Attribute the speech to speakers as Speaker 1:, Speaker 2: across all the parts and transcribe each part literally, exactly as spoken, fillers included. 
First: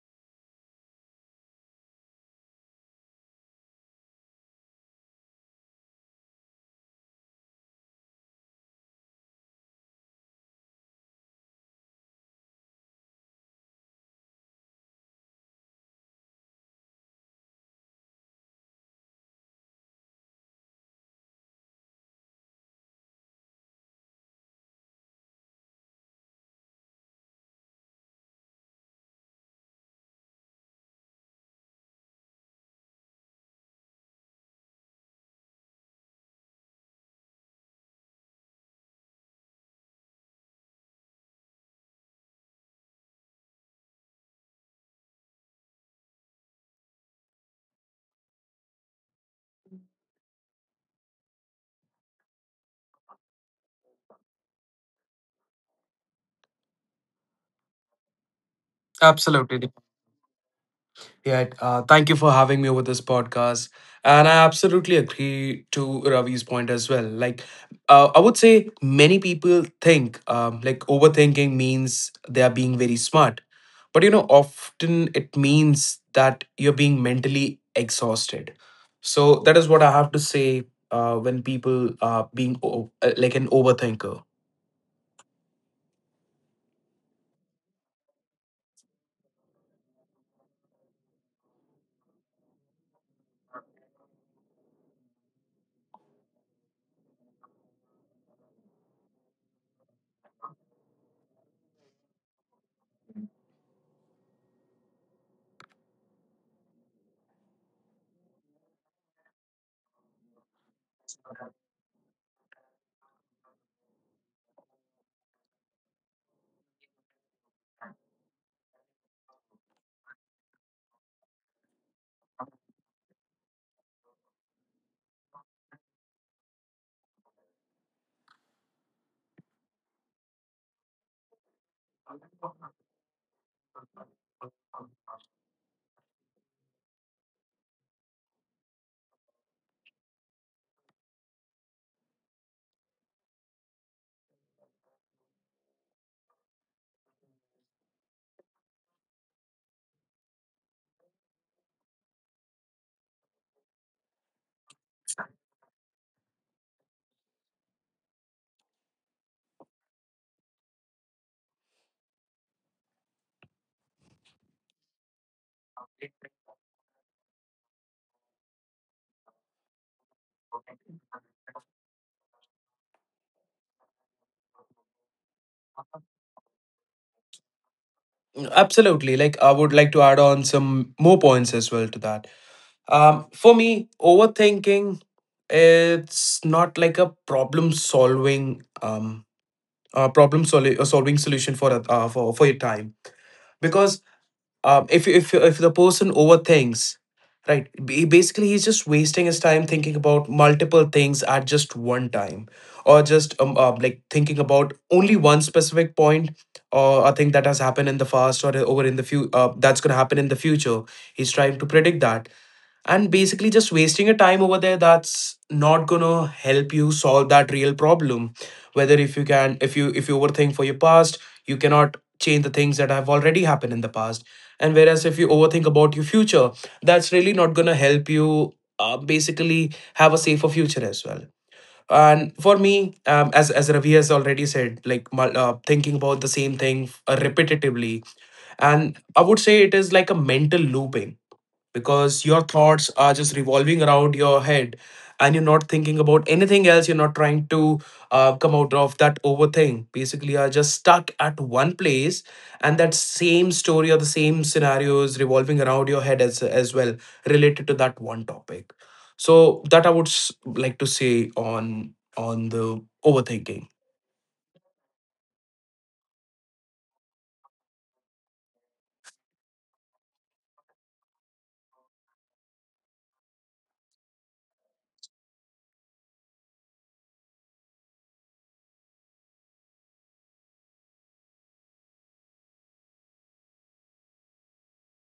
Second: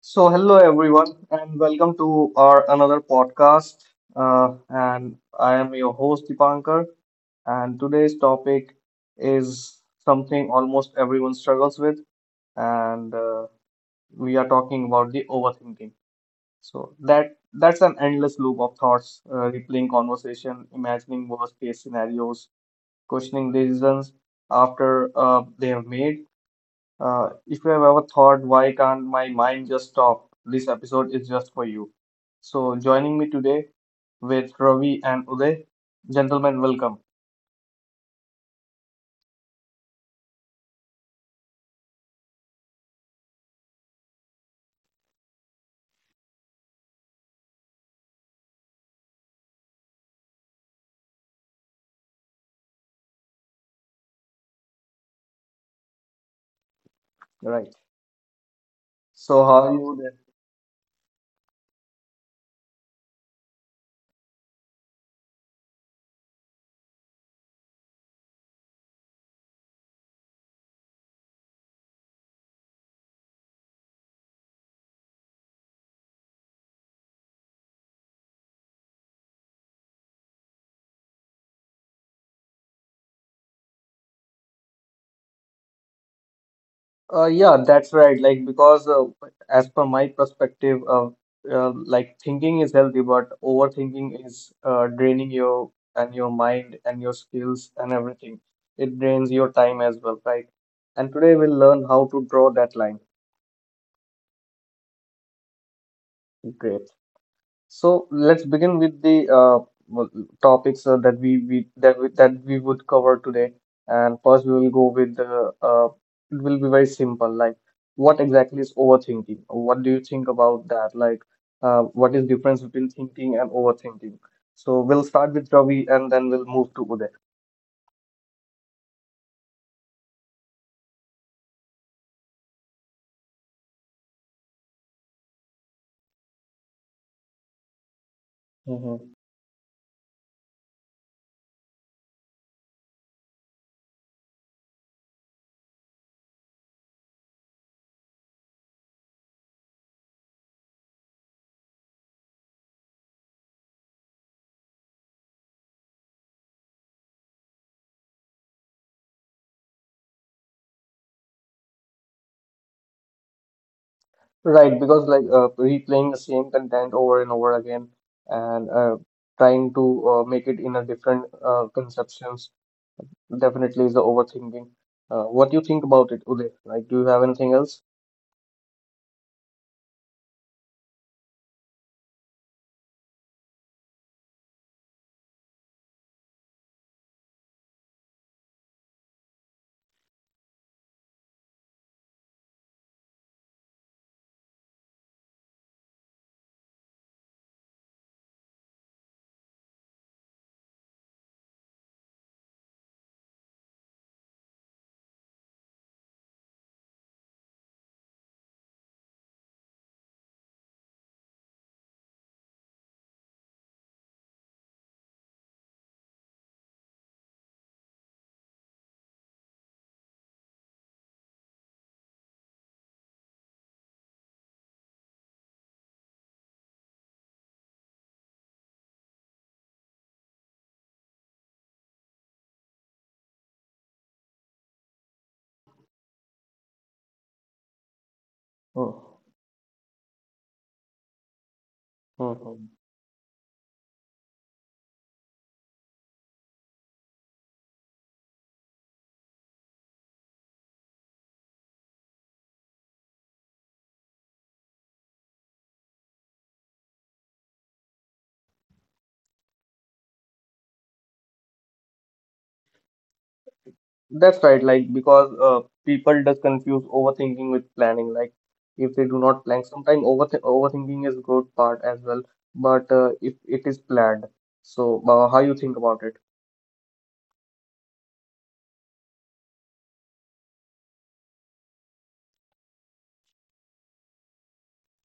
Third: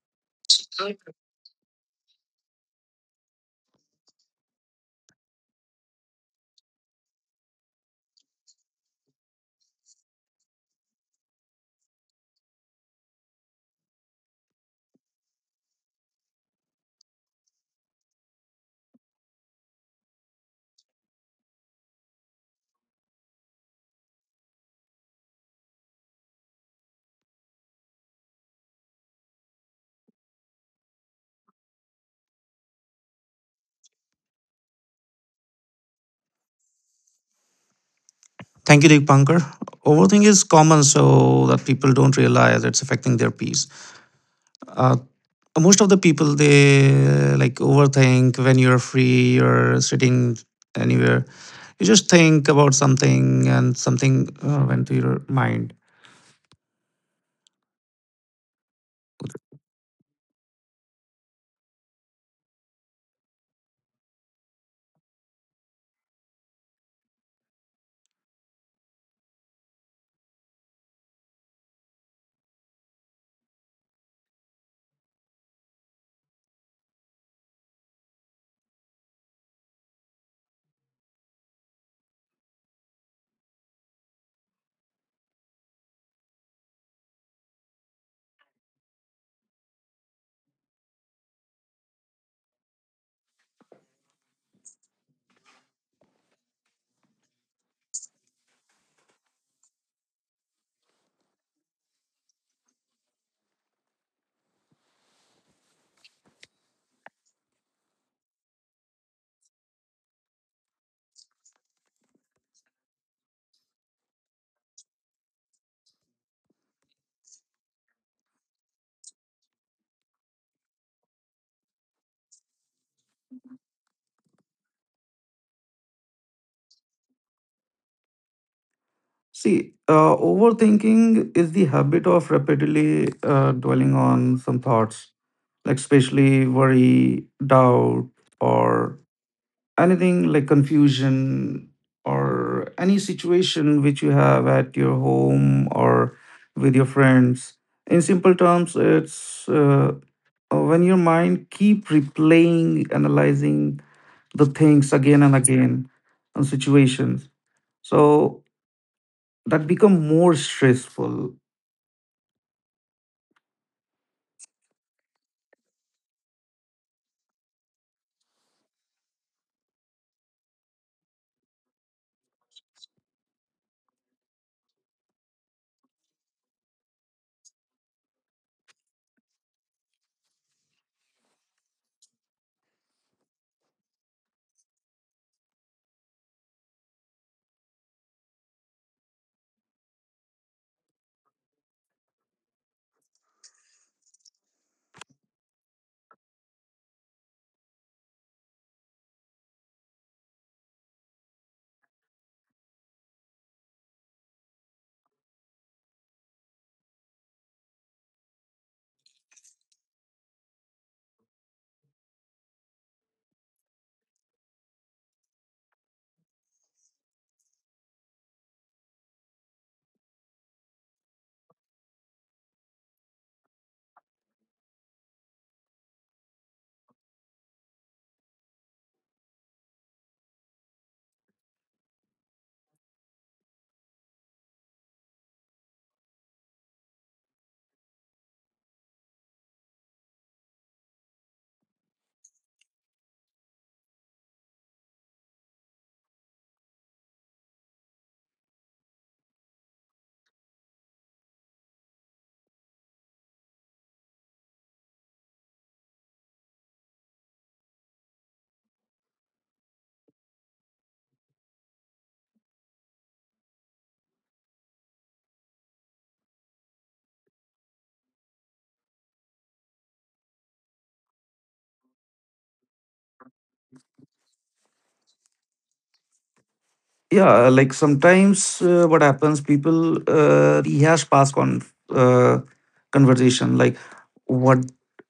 Speaker 1: So, hello everyone, and welcome to our another podcast. Uh, and I am your host Dipankar, and today's topic is something almost everyone struggles with, and uh, we are talking about the overthinking. So that that's an endless loop of thoughts, uh, replaying conversation, imagining worst case scenarios, questioning decisions after uh, they have made, uh, if you have ever thought, why can't my mind just stop? This episode is just for you. So, joining me today with Ravi and Uday, gentlemen, welcome.
Speaker 2: Thank you, Deepankar. Overthinking is common, so that people don't realize it's affecting their peace. Uh, Most of the people they uh, like overthink when you're free, you're sitting anywhere. You just think about something, and something uh, went to your mind.
Speaker 1: Right. So, how
Speaker 3: Absolutely.
Speaker 1: are you there?
Speaker 3: Yeah. Uh, thank you for having me over this podcast. And I absolutely agree to Ravi's point as well. Like, uh, I would say many people think um, like overthinking means they are being very smart. But, you know, often it means that you're being mentally exhausted. So that is what I have to say uh, when people are being o- uh, like an overthinker.
Speaker 1: Uh, yeah, that's right. Like, because uh, as per my perspective, uh, uh, like thinking is healthy, but overthinking is uh, draining your and your mind and your skills and everything. It drains your time as well, right? And today we'll learn how to draw that line. Great. So let's begin with the uh, well, topics uh, that we, we that we, that we would cover today. And first, we will go with the uh, it will be very simple. Like, what exactly is overthinking? What do you think about that? Like, uh, what is difference between thinking and overthinking? So we'll start with Ravi, and then we'll move to Uday.
Speaker 2: See, uh, overthinking is the habit of repeatedly uh, dwelling on some thoughts, like especially worry, doubt, or
Speaker 1: Mhm.
Speaker 2: anything like confusion or any situation which you have at your home or with your friends. In simple terms, it's uh, uh, when your mind keep replaying, analyzing the things again and again, and situations. So that become more stressful.
Speaker 1: Right, because like uh, replaying the same content over and over again, and uh, trying to uh, make it in a different uh, conceptions definitely is the overthinking. Uh, what do you think about it, Uday? Like, do you have anything else?
Speaker 3: Absolutely. Like, I would like to add on some more points as well to that. Um, for me, overthinking it's not like a problem solving um uh, problem soli- uh, solving solution for a- uh, for for your time because um if if if the person overthinks, right. B- basically he's just wasting his time thinking about multiple things at just one time, or just um uh, like thinking about only one specific point, or a thing that has happened in the past, or over in the few uh, that's going to happen in the future. He's trying to predict that, and basically just wasting your time over there. That's not gonna help you solve that real problem. Whether If you can, if you if you overthink for your past, you cannot change the things that have already happened in the past. And whereas if you overthink about your future, that's really not gonna help you uh, basically have a safer future as well. And for me, um, as as Ravi has already said, like mul- uh, thinking about the same thing uh, repetitively, and I would say it is like a mental looping, because your
Speaker 1: Mm-hmm.
Speaker 3: thoughts are just revolving around your head, and you're not thinking about anything else. You're not trying to uh, come out of that overthink. Basically, you're just stuck at one place, and that same story or the same scenario is revolving around your head as as well, related to that one topic. So that I would s- like to say on on the overthinking.
Speaker 1: That's right. Like, because uh, people does confuse overthinking with planning. Like, if they do not plan, sometimes overth overthinking is good part as well. But uh, if it is planned, so uh, how you think about it?
Speaker 2: Yeah, like sometimes, uh, what happens, people uh, rehash past con- uh, conversation. Like what,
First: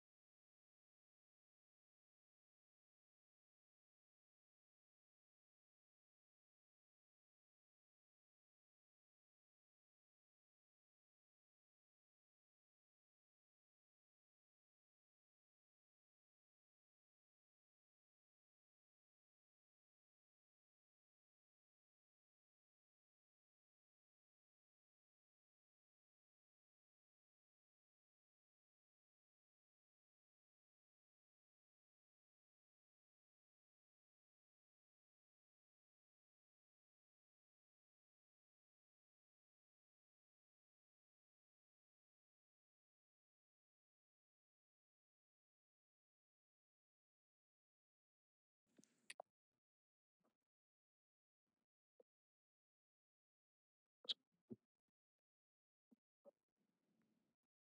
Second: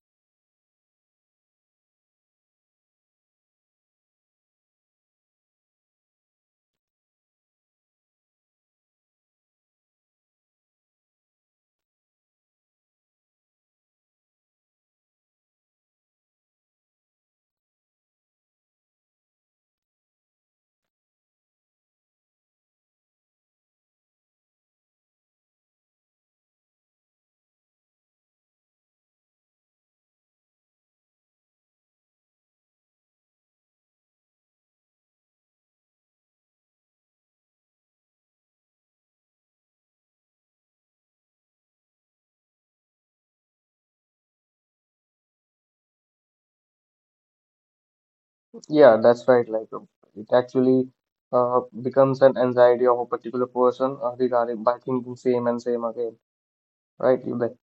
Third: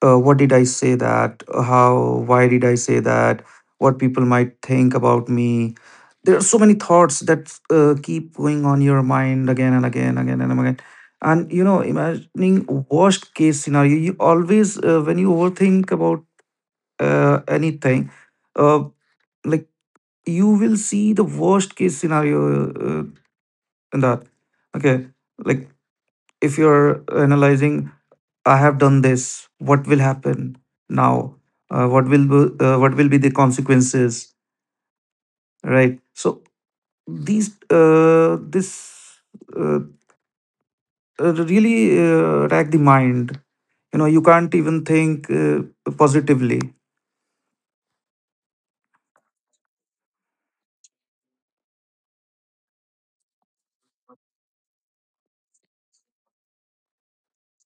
Speaker 2: uh, what did I say that? How, why did I say that? What people might think about me? There are so many thoughts that uh, keep going on your mind again and again again and again. And you know, imagining worst case scenario, you always, uh, when you overthink about uh, anything, uh, like, you will see the worst case scenario uh, in that. Okay, like if you're analyzing, I have done this. What will happen now? Uh, what will be- uh, what will be the consequences? Right. So these uh, this uh, uh, really uh, rack the mind. You know, you can't even think uh, positively.
Speaker 1: Yeah, that's right. Like, uh, it actually uh, becomes an anxiety of a particular person uh, regarding by thinking same and same again, right? Uday?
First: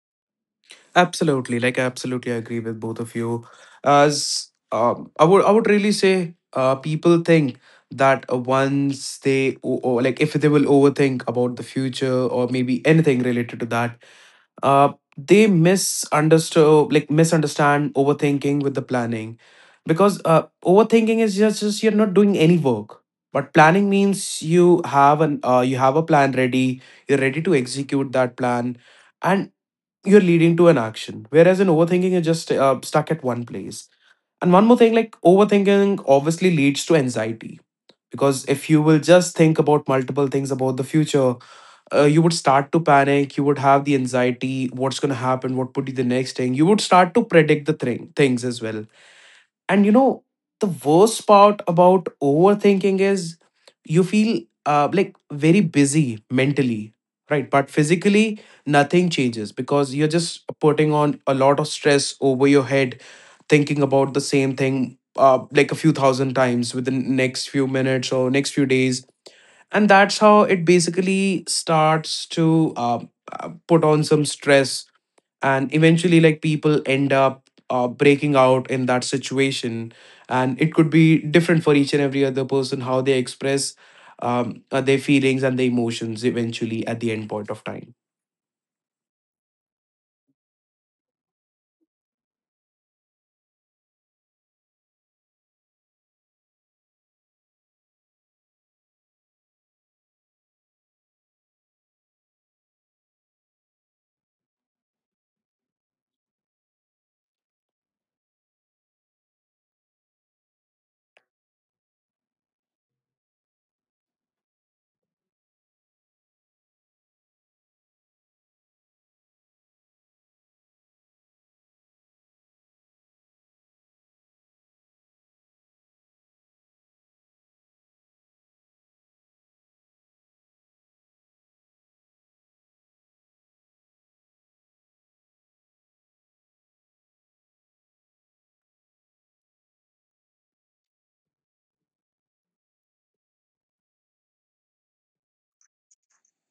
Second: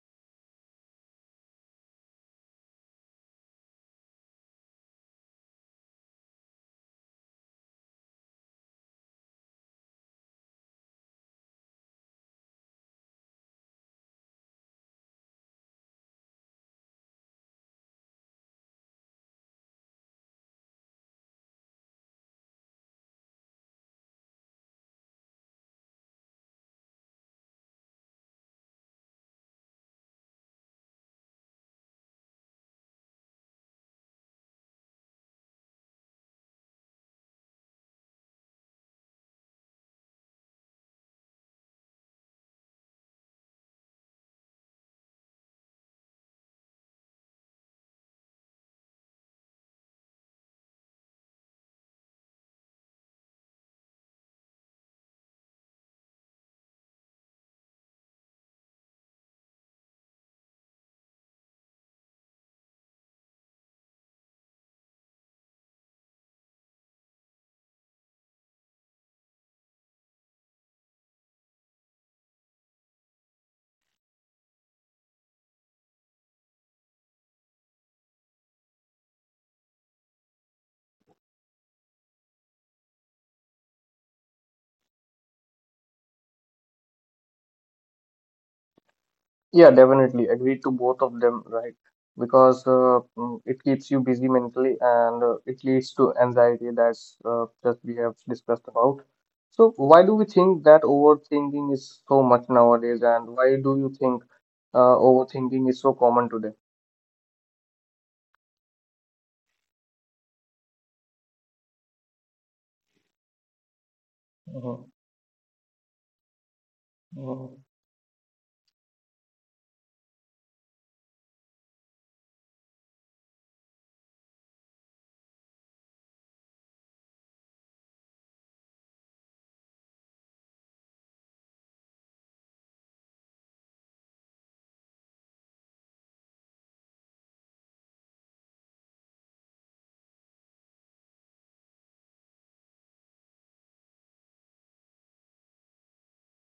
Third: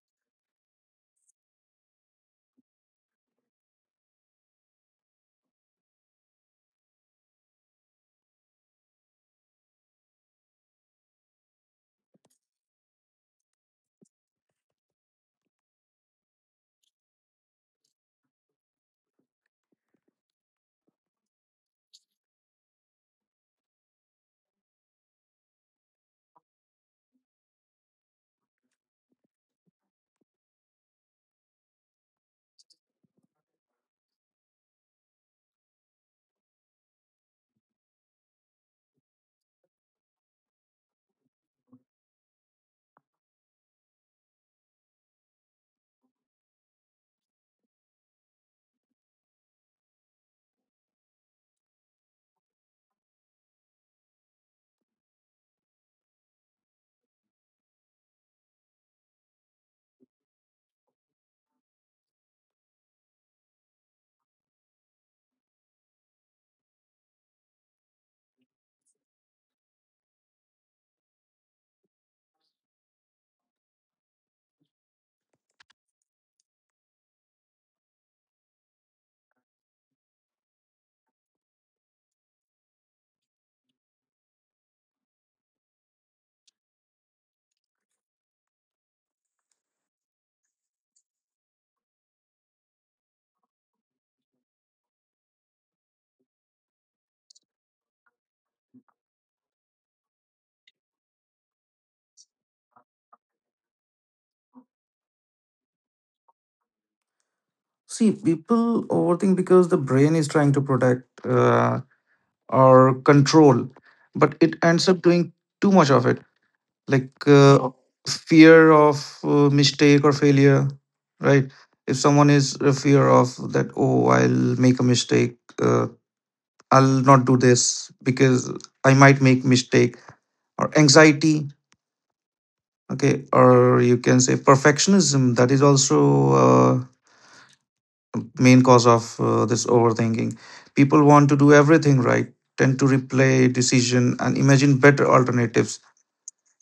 Speaker 3: Absolutely, like I absolutely agree with both of you. As um, I would, I would really say, uh, people think that uh, once they o- o- like if they will overthink about the future, or maybe anything related to that, uh, they misunderstood, like misunderstand overthinking with the planning, because uh, overthinking is just, just you're not doing any work. But planning means you have an uh, you have a plan ready. You're ready to execute that plan, and you're leading to an action, whereas in overthinking you're just uh, stuck at one place. And one more thing, like overthinking obviously leads to anxiety, because if you will just think about multiple things about the future, uh, you would start to panic. You would have the anxiety, what's going to happen, what would be the next thing. You would start to predict the thing things as well. And you know, the worst part about overthinking is you feel uh, like very busy mentally, right? But physically, nothing changes, because you're just putting on a lot of stress over your head, thinking about the same thing uh, like a few thousand times within next few minutes or next few days. And that's how it basically starts to uh, uh, put on some stress, and eventually like people end up uh, breaking out in that situation. And it could be different for each and every other person how they express um, uh, their feelings and their emotions eventually at the end point of time.
Speaker 1: Yeah, definitely agreed to both of them, right? Because uh, mm, it keeps you busy mentally and uh, it leads to anxiety that's uh, that we have discussed about. So why do we think that overthinking is so much nowadays, and why do you think uh, overthinking is so common today?
Speaker 2: See, people overthink because the brain is trying to protect, Uh, or control, but it
Speaker 1: Mhm,
Speaker 2: ends up doing too much of it. Like,
Speaker 1: mhm.
Speaker 2: uh, fear of uh, mistake or failure, right? If someone is a fear of that, oh, I'll make a mistake, uh, I'll not do this because I might make mistake. Or anxiety. Okay, or you can say perfectionism. That is also uh, main cause of uh, this overthinking. People want to do everything right, tend to replay decision and imagine better alternatives.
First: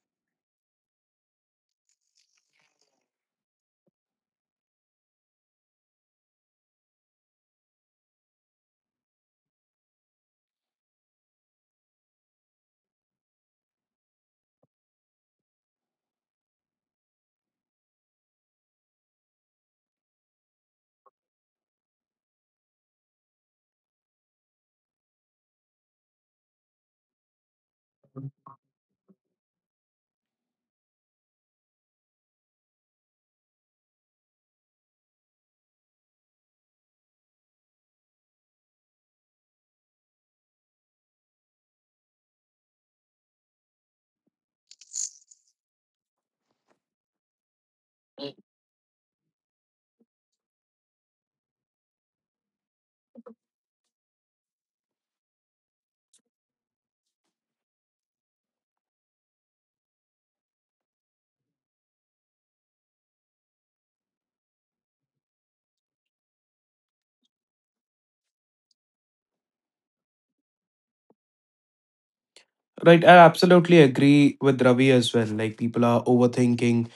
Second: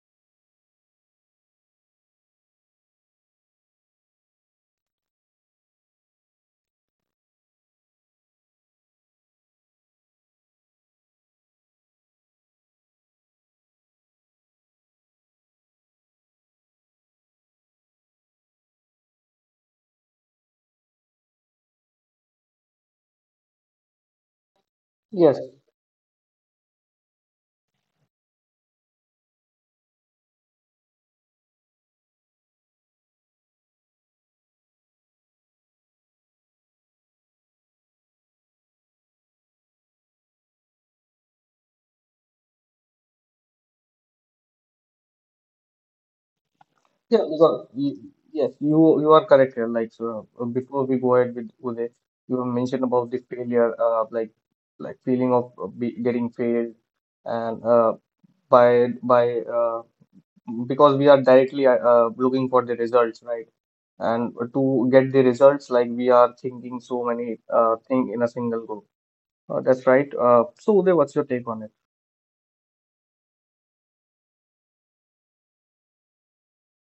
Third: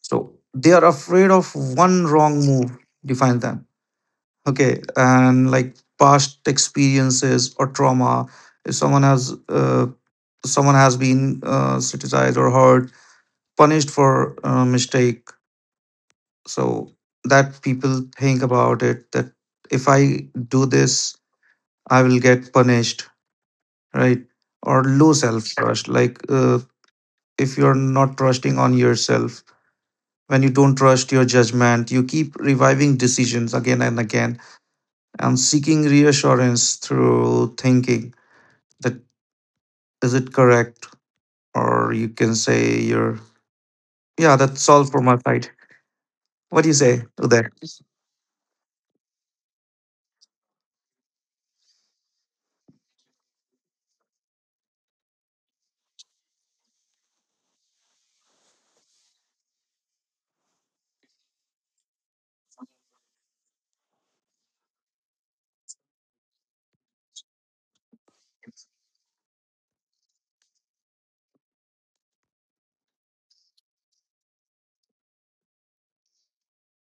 Speaker 2: So they are afraid of one wrong move, define them. Okay. And like past experiences or trauma, if someone has, uh, someone has been uh, criticized or hurt, punished for a mistake. So that people think about it that if I do this, I will get punished, right? Or low
Speaker 1: Yes,
Speaker 2: self trust. Like, uh, if you're not trusting on yourself, when you don't trust your judgment, you keep reviving decisions again and again and seeking reassurance through thinking that, is it correct? Or you can say you're, yeah, that's all for my side. What do you say
Speaker 1: yeah,
Speaker 2: to that?
Speaker 1: because y- yes, you you are correct here. Like so, uh, before we go ahead with Uday, you mentioned about the failure, uh, like like feeling of uh, be, getting failed, and uh, by by uh, because we are directly uh, uh, looking for the results, right? And to get the results, like we are thinking so many uh, thing in a single go. Uh, that's right. Uh, so, Uday, what's your take on it?
Speaker 3: Right, I absolutely agree with Ravi as well. Like people are overthinking,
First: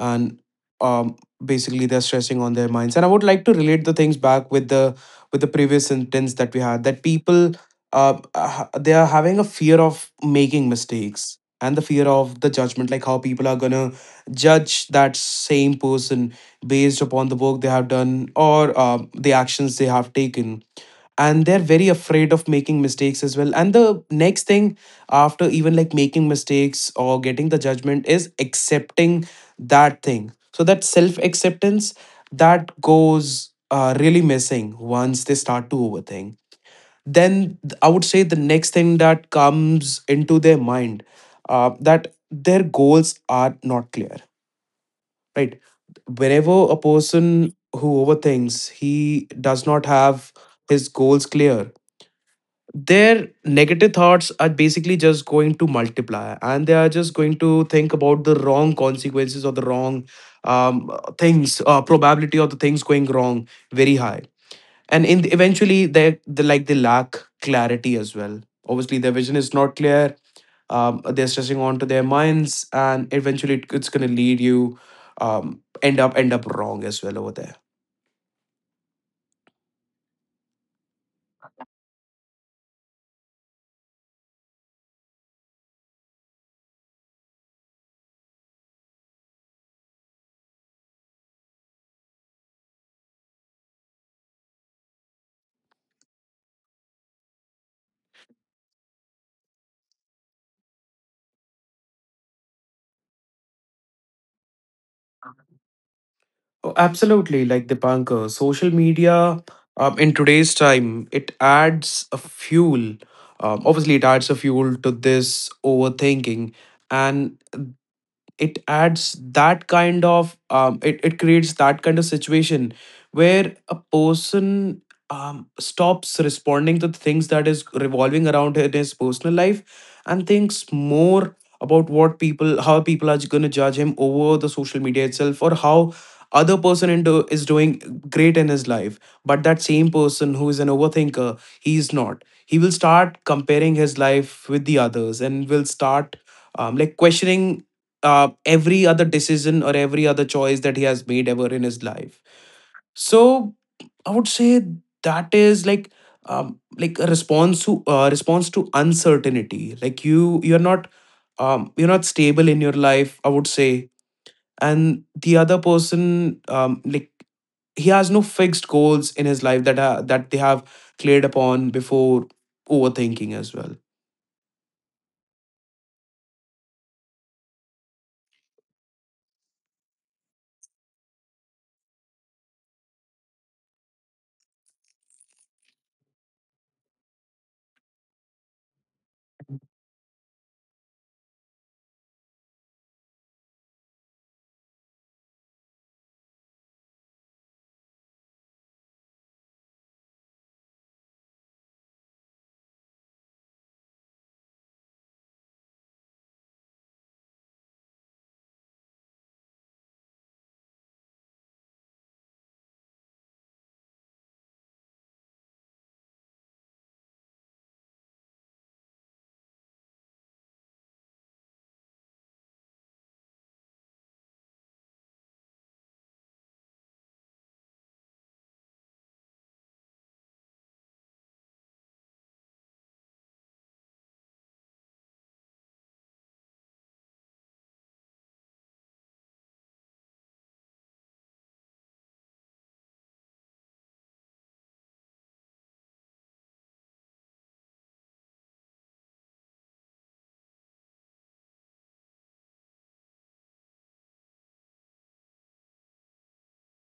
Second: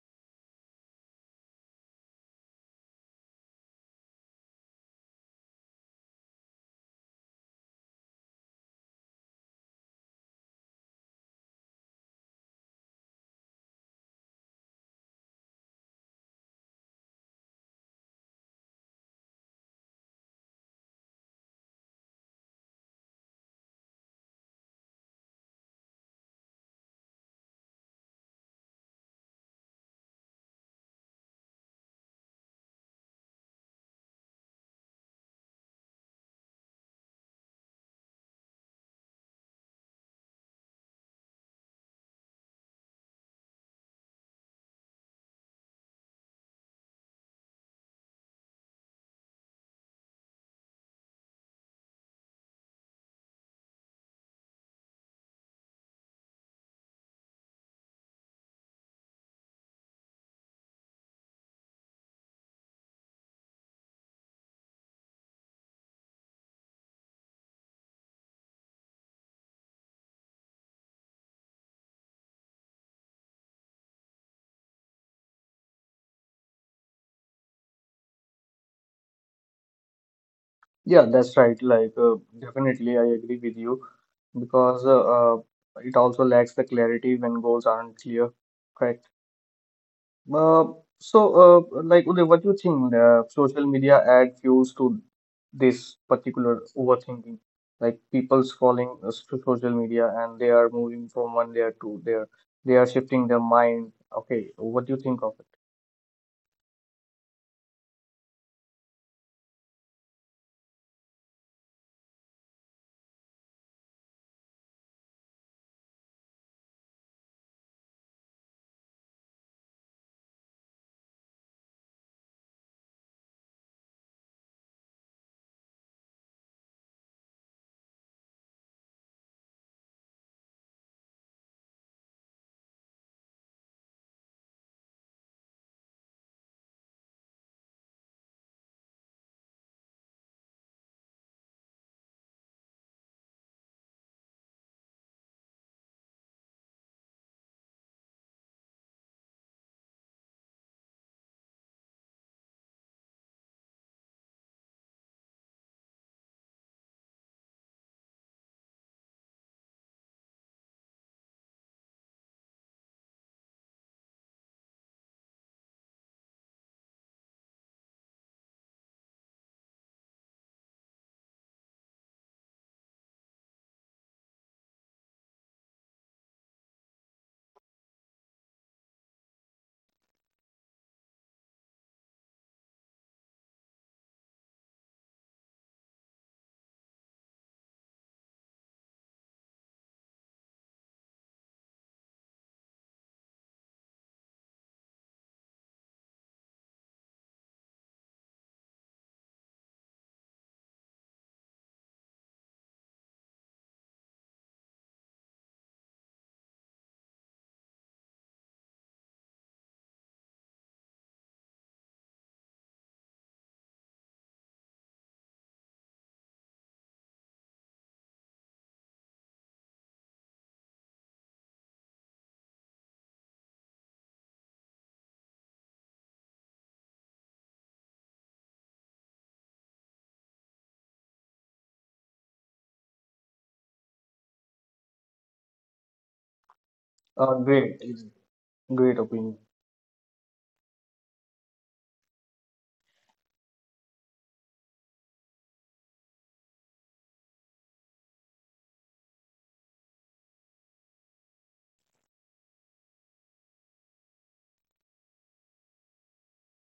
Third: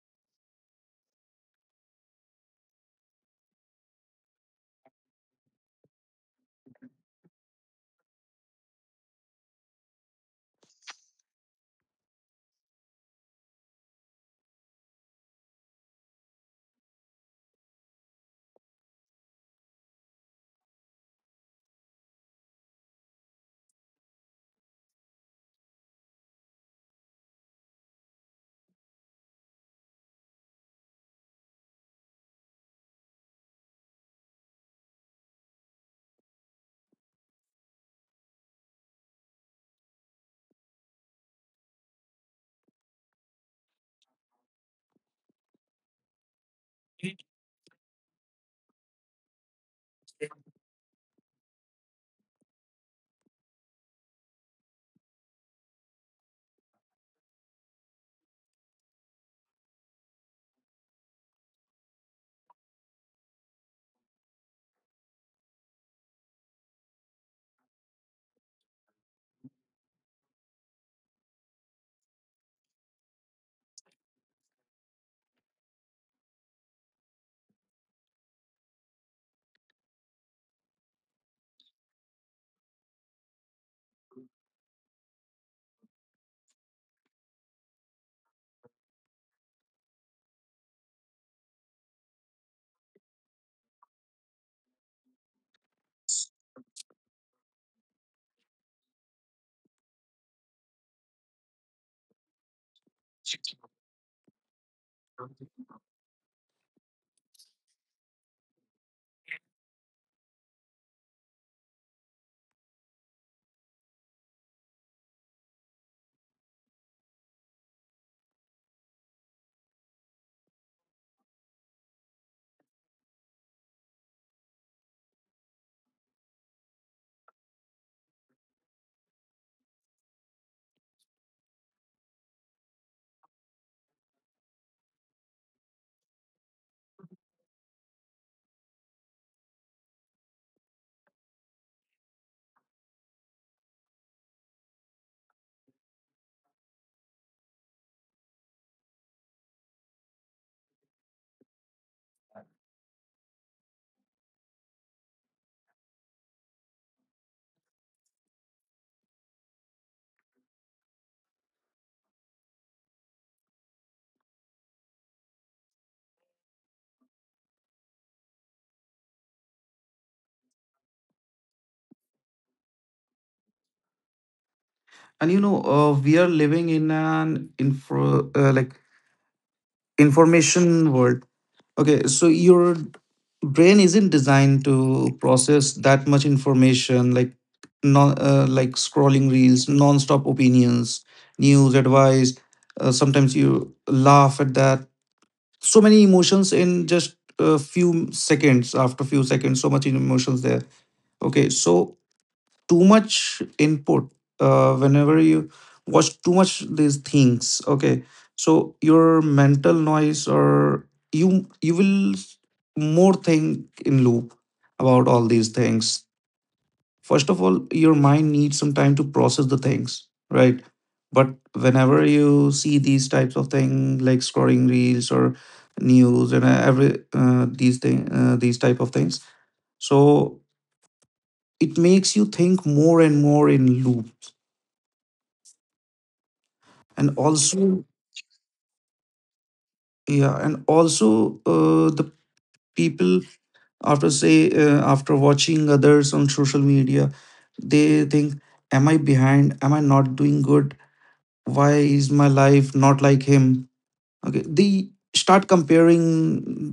Speaker 3: and um basically they're stressing on their minds. And I would like to relate the things back with the with the previous sentence that we had, that people uh uh, they are having a fear of making mistakes and the fear of the judgment, like how people are gonna judge that same person based upon the work they have done or um the actions they have taken. And they're very afraid of making mistakes as well. And the next thing after even like making mistakes or getting the judgment is accepting that thing. So that self acceptance, that goes uh, really missing once they start to overthink. then th- I would say the next thing that comes into their mind, uh, that their goals are not clear, right? Whenever a person who overthinks, he does not have his goals clear. Their negative thoughts are basically just going to multiply, and they are just going to think about the wrong consequences or the wrong um, things, uh, probability of the things going wrong very high. And in the, eventually they, they like they lack clarity as well. Obviously their vision is not clear. Um, they're stressing onto their minds, and eventually it, it's going to lead you um, end up end up wrong as well over there.
Speaker 1: Yeah, that's right. Like uh, definitely, I agree with you because uh, uh, it also lacks the clarity when goals aren't clear. Correct. Uh, so, uh, like, Uday, what do you think uh, social media add fuels to this particular overthinking? Like, people's falling uh, to social media and they are moving from one layer to there. They are shifting their mind. Okay, what do you think of it?
Speaker 3: Oh, absolutely, like Dipankar, social media um, in today's time it adds a fuel. Um, obviously, it adds a fuel to this overthinking, and it adds that kind of um, it, it creates that kind of situation where a person um, stops responding to things that is revolving around in his personal life, and thinks more about what people how people are going to judge him over the social media itself, or how other person into, is doing great in his life. But that same person who is an overthinker, he is not, he will start comparing his life with the others and will start um, like questioning uh, every other decision or every other choice that he has made ever in his life. So I would say that is like um, like a response to uh, response to uncertainty. Like you you're not um, you're not stable in your life, I would say. And the other person um, like he has no fixed goals in his life that uh, that they have cleared upon before overthinking as well.
Speaker 2: And you know, uh, we are living in an info, uh, like information world. Okay, so your brain isn't designed to process that much information, like non, uh, like scrolling reels, non-stop opinions, news, advice. Uh, sometimes you laugh at that. So many emotions in just a few seconds. After few seconds, so much emotions there. Okay, so too much input, uh, whenever you watch too much these things, okay, so your mental noise, or you you will more think in loop about all these things. First of all, your mind needs some time to process the things, right? But whenever you see these types of things like scrolling reels or news and, uh, every uh, these thing uh, these type of things, so it makes you think more and more in loop. And
Speaker 1: Uh, great,
Speaker 2: also,
Speaker 1: great opinion.
Speaker 2: yeah, and also, uh, the people, after say, uh, after watching others on social media, they think, am I behind? Am I not doing good? Why is my life not like him? Okay, they start comparing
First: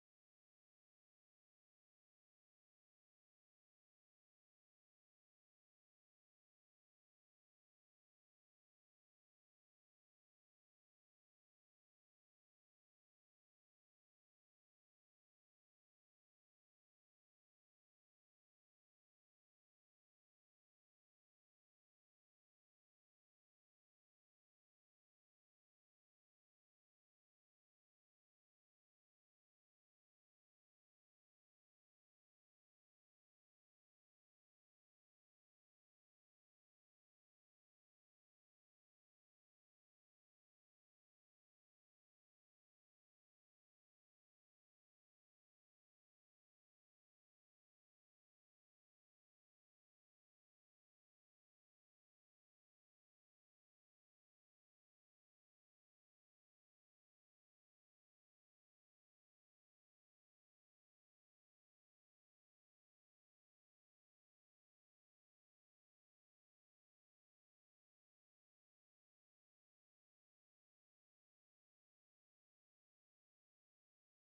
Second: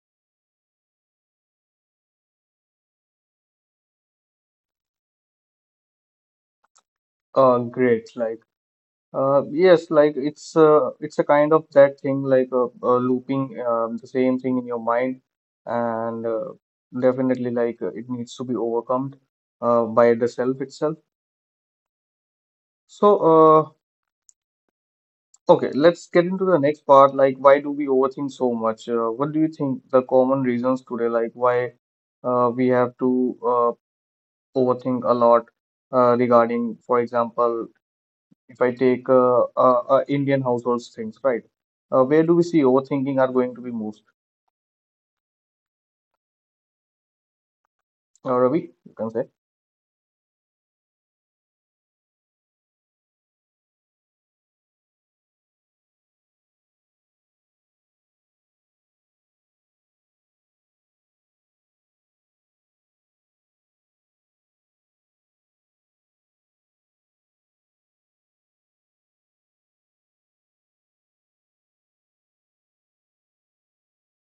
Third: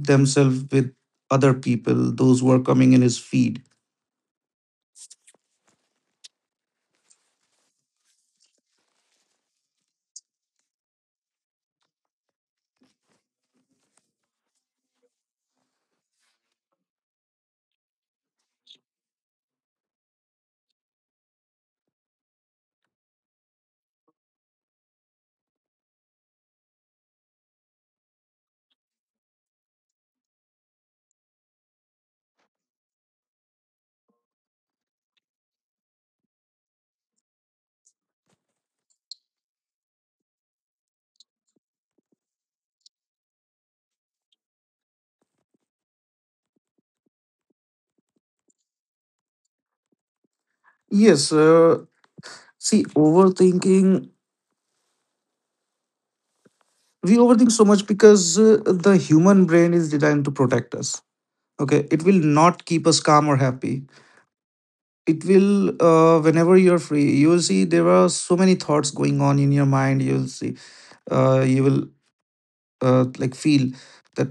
Speaker 2: themselves with other people those who are coming in his feed.
Speaker 1: Uh, great, like. Uh, yes, like it's uh, it's a kind of that thing, like uh, uh, looping um, the same thing in your mind, and uh, definitely like uh, it needs to be overcome uh, by the self itself. So, uh, okay, let's get into the next part. Like, why do we overthink so much? Uh, what do you think the common reasons today, like why uh, we have to uh, overthink a lot uh, regarding, for example, if I take uh, uh, uh, Indian households things, right? Uh, where do we see overthinking are going to be most? Uh, Ravi, you can say.
Speaker 2: Yes, uh, see, overthinking, we overthink so much because uh, the human brain is designed to protect us. Okay, it will not keep us calm or happy. It will, uh, whenever you're free, you'll see there are so many thoughts going on in your mind. You'll see, uh, you will uh, like feel that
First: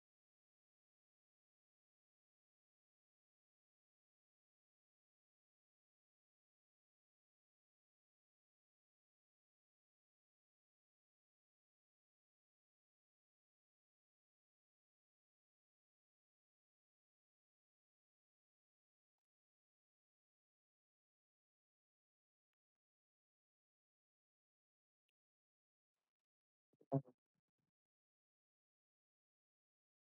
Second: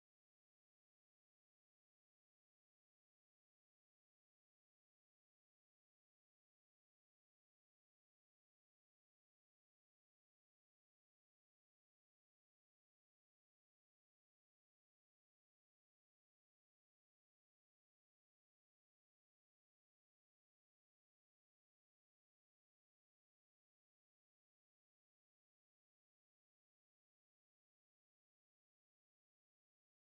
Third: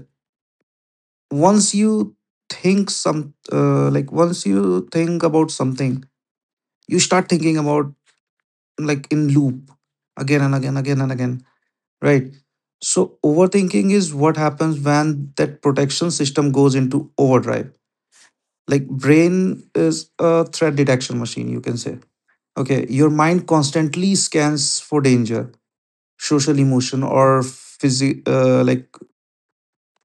Speaker 2: once you think some, uh, like once you think about something, you start thinking about, like in loop, again and again again and again, right? So overthinking is what happens when that protection system goes into overdrive. Like brain is a threat detection machine, you can say. Okay, your mind constantly scans for danger, social emotion or physi- uh, like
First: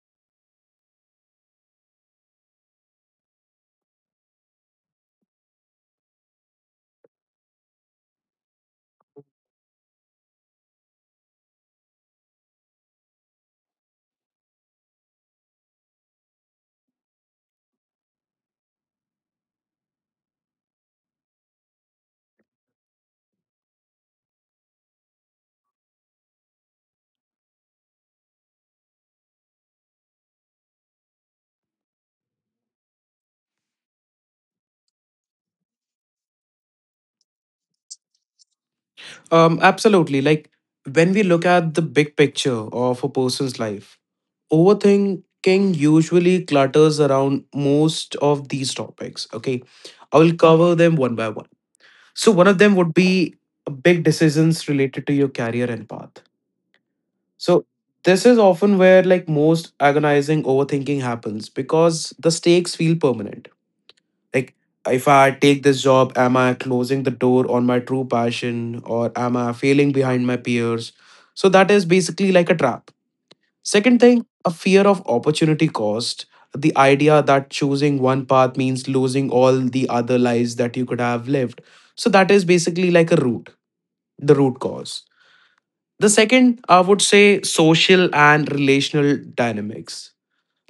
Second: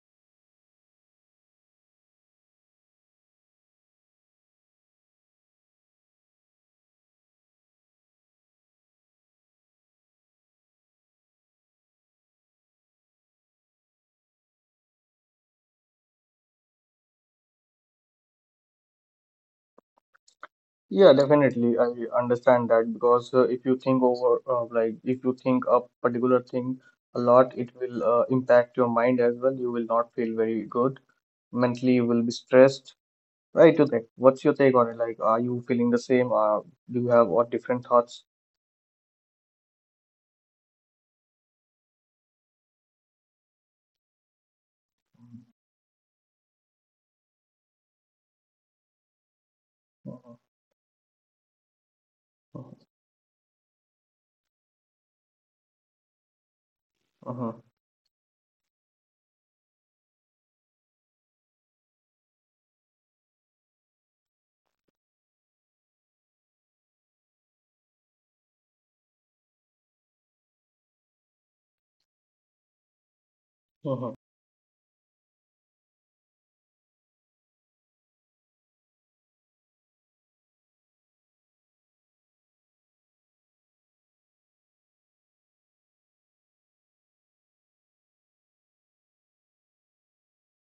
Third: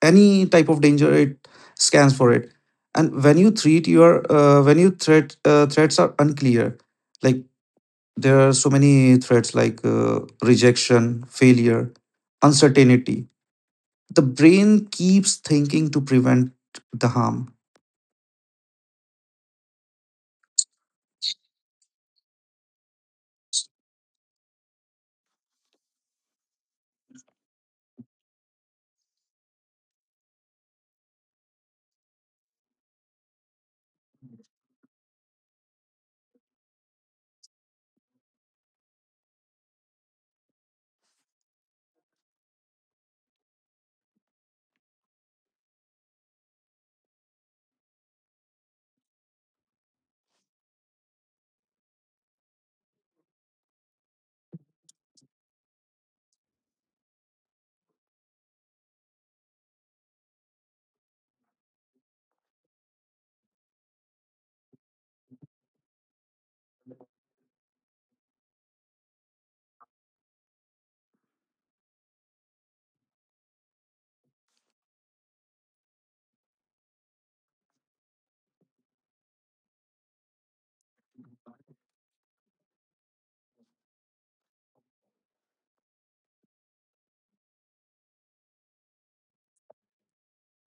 Speaker 2: any type of danger, it scans for it. And when you treat your uh, when you threat uh, threats are unclear, like there are so many threats like, uh, rejection, failure, uncertainty. The brain keeps thinking to prevent the harm.
Speaker 1: Yeah, definitely. I understand that because uh, if you think over, uh, like if you think a particular thing a lot, it will uh, impact your mind as well. You will not feel very good mentally. You will be stressed, right? You think. What's your take on it? Like, are you feeling the same? Uh, do you have what different thoughts?
Speaker 3: Um, absolutely. Like when we look at the big picture of a person's life, overthinking usually clutters around most of these topics. Okay. I will
Speaker 1: Mhm,
Speaker 3: cover them one by one. So, one of
Speaker 1: mhm,
Speaker 3: them would be big decisions related to your career and path.
Speaker 1: mhm,
Speaker 3: So, this is often where like most agonizing overthinking happens because the stakes feel permanent. Like, if I take this job, am I closing the door on my true passion, or am I failing behind my peers? So, that is basically like a trap. Second
Speaker 1: mhm.
Speaker 3: thing, a fear of opportunity cost. The idea that choosing one path means losing all the other lives that you could have lived. So that is basically like a root, the root cause. The second, I would say, social and relational dynamics.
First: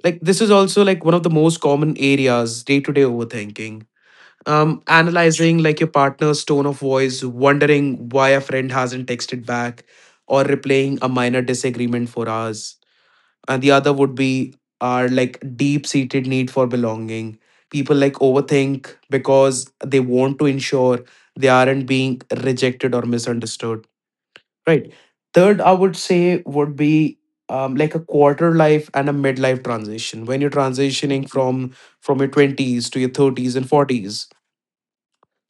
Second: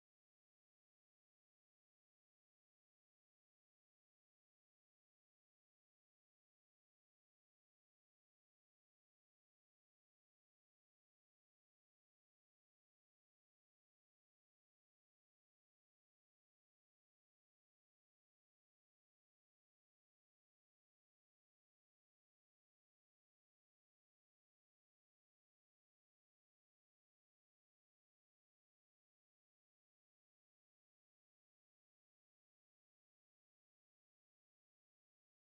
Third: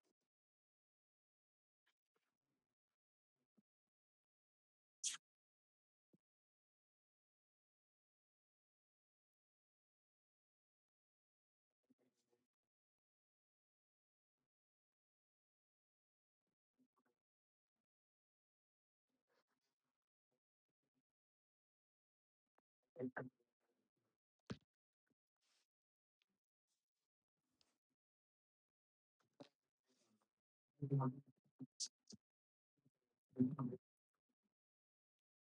Speaker 3: Like this is also like one of the most common areas, day-to-day overthinking. Um, analyzing like your partner's tone of voice, wondering why a friend hasn't texted back, or replaying a minor disagreement for hours. And the other would be our like deep seated need for belonging. People like overthink because they want to ensure they aren't being rejected or misunderstood, right? Third, I would say would be um, like a quarter life and a midlife transition, when you're transitioning from from your twenties to your thirties and forties.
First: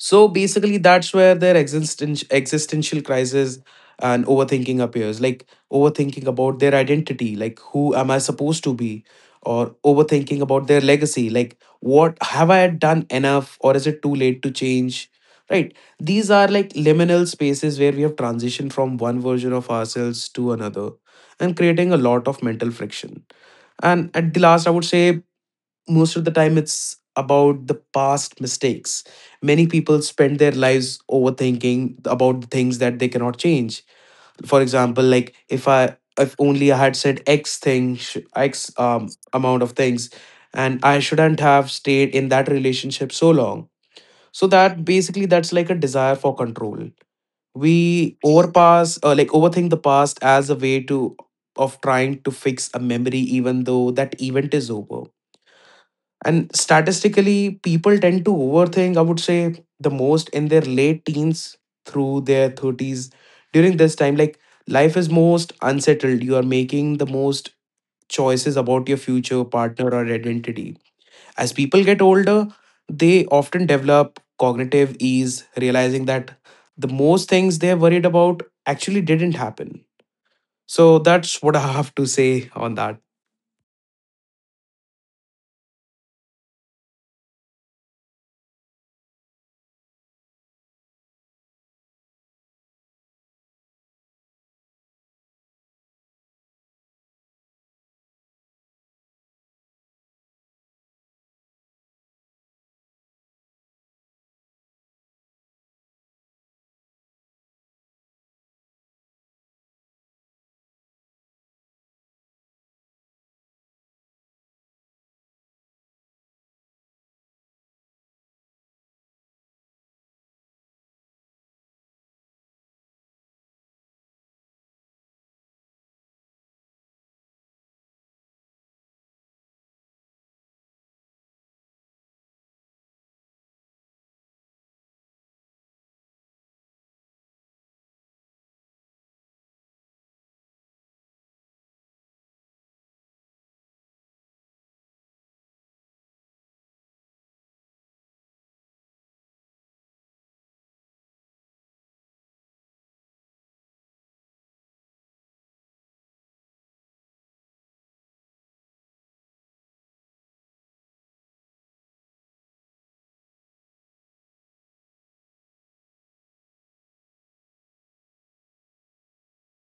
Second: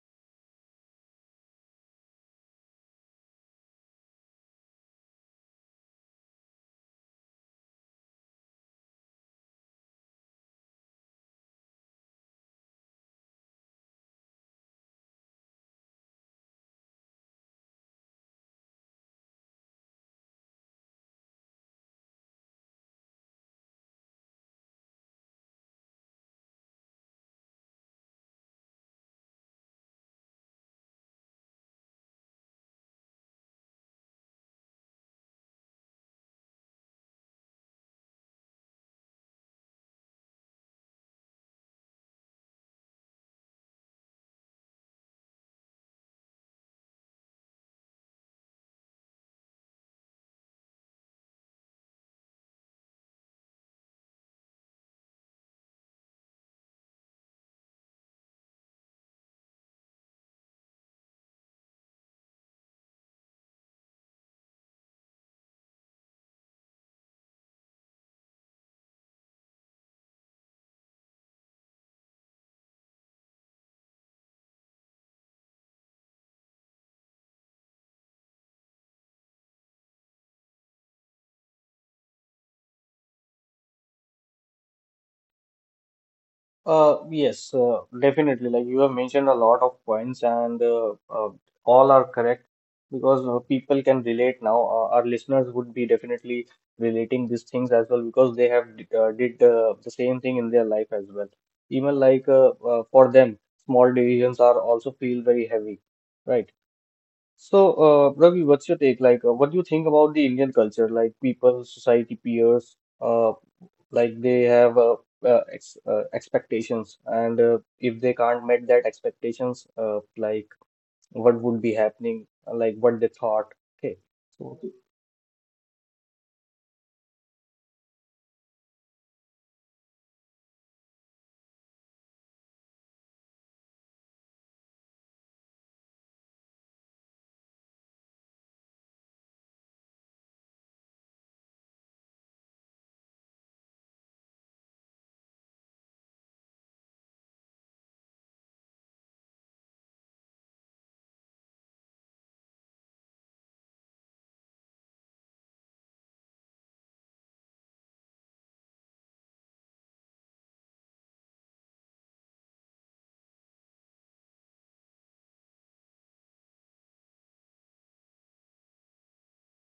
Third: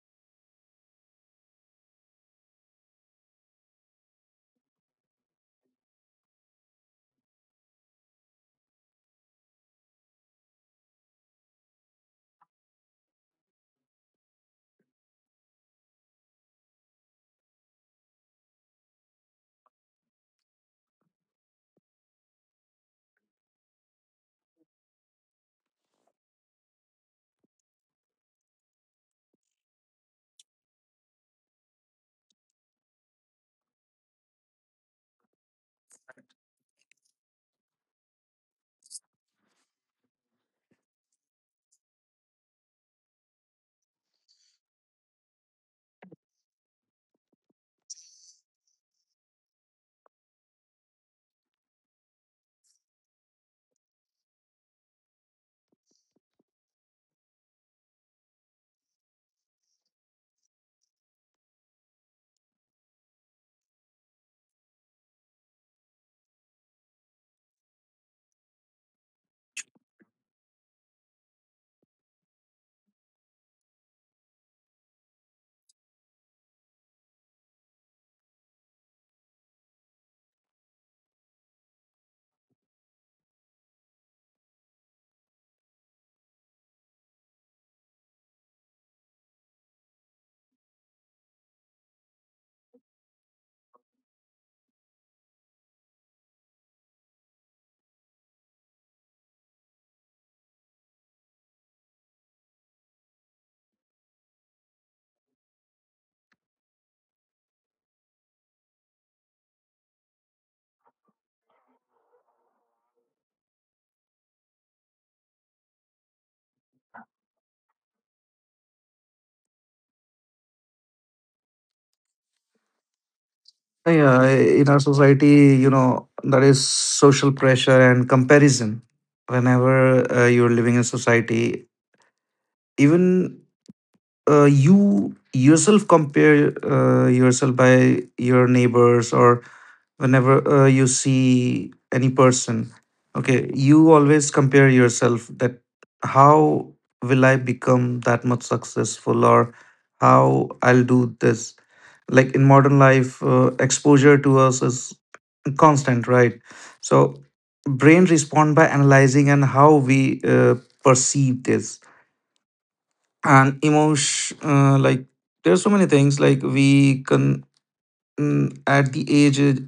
Speaker 3: So basically, that's where their existential existential crisis and overthinking appears. Like overthinking about their identity, like who am I supposed to be, or overthinking about their legacy, like what have I done enough, or is it too late to change? Right. These are like liminal spaces where we have transitioned from one version of ourselves to another, and creating a lot of mental friction. And at the last, I would say most of the time it's about the past mistakes. Many people spend their lives overthinking about things that they cannot change. For example, like if i if only I had said x thing, sh- x um, amount of things, and I shouldn't have stayed in that relationship so long. So that basically, that's like a desire for control. We overpass uh, like overthink the past as a way to of trying to fix a memory even though that event is over. And statistically, people tend to overthink, I would say, the most in their late teens through their thirties. During this time, like life is most unsettled. You are making the most choices about your future, partner, or identity. As people get older, they often develop cognitive ease, realizing that the most things they're worried about actually didn't happen. So that's what I have to say on that.
Speaker 1: Uh, yes, uh, definitely. Like you have mentioned a lot of points, and uh, uh, all are correct because uh, people can relate now. Uh, our listeners would be definitely relating these things as well because they have d- uh, did uh, the same thing in their life as well. Even like uh, uh, for them, small divisions are also feel very heavy, right? So, uh, Ravi, what's your take? Like, uh, what do you think about the Indian culture? Like people, society, peers. uh, like they have uh, uh, ex uh, expectations, and uh, if they can't meet that expectations, uh, like what would be happening, like what they thought. Okay,
Speaker 2: Yeah,
Speaker 1: so
Speaker 2: in our society, you know, there is social pressure and comparison. Whenever, uh, you're living in society, even, uh, you yourself compare uh, yourself by your neighbors, or whenever, uh, you see any person, okay, you always compare yourself that, how will I become that much successful, or how I'll do this. Like in modern life, uh, exposure to us is constant, right? So brain respond by analyzing and how we uh, perceive this and emotion, uh, like there's so many things like we can, mm, at the age, uh,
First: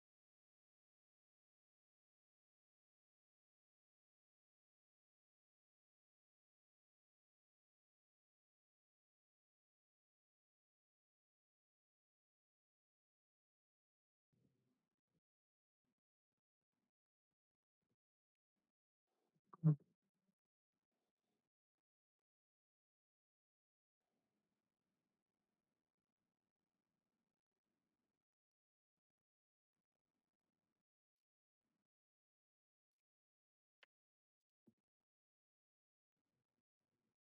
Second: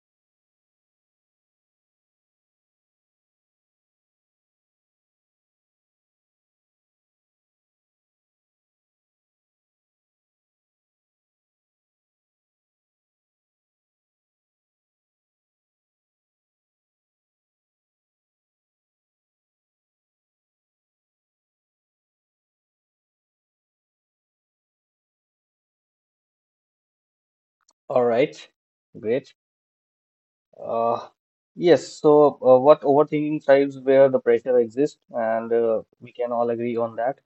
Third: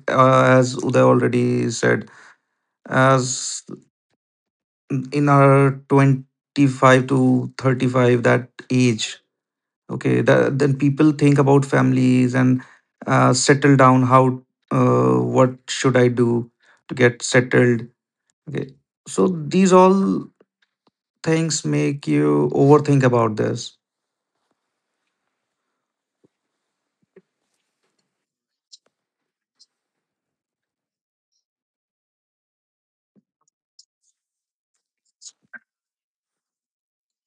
Speaker 2: as Uday already said, as in our twenty-five to thirty-five, that age, okay, that, then people think about families and uh, settle down. How, uh, what should I do to get settled? Okay, so these all things make you overthink about this.
Speaker 1: all right, great. Uh, yes. So uh, what overthinking thrives where the pressure exists, and uh, we can all agree on that.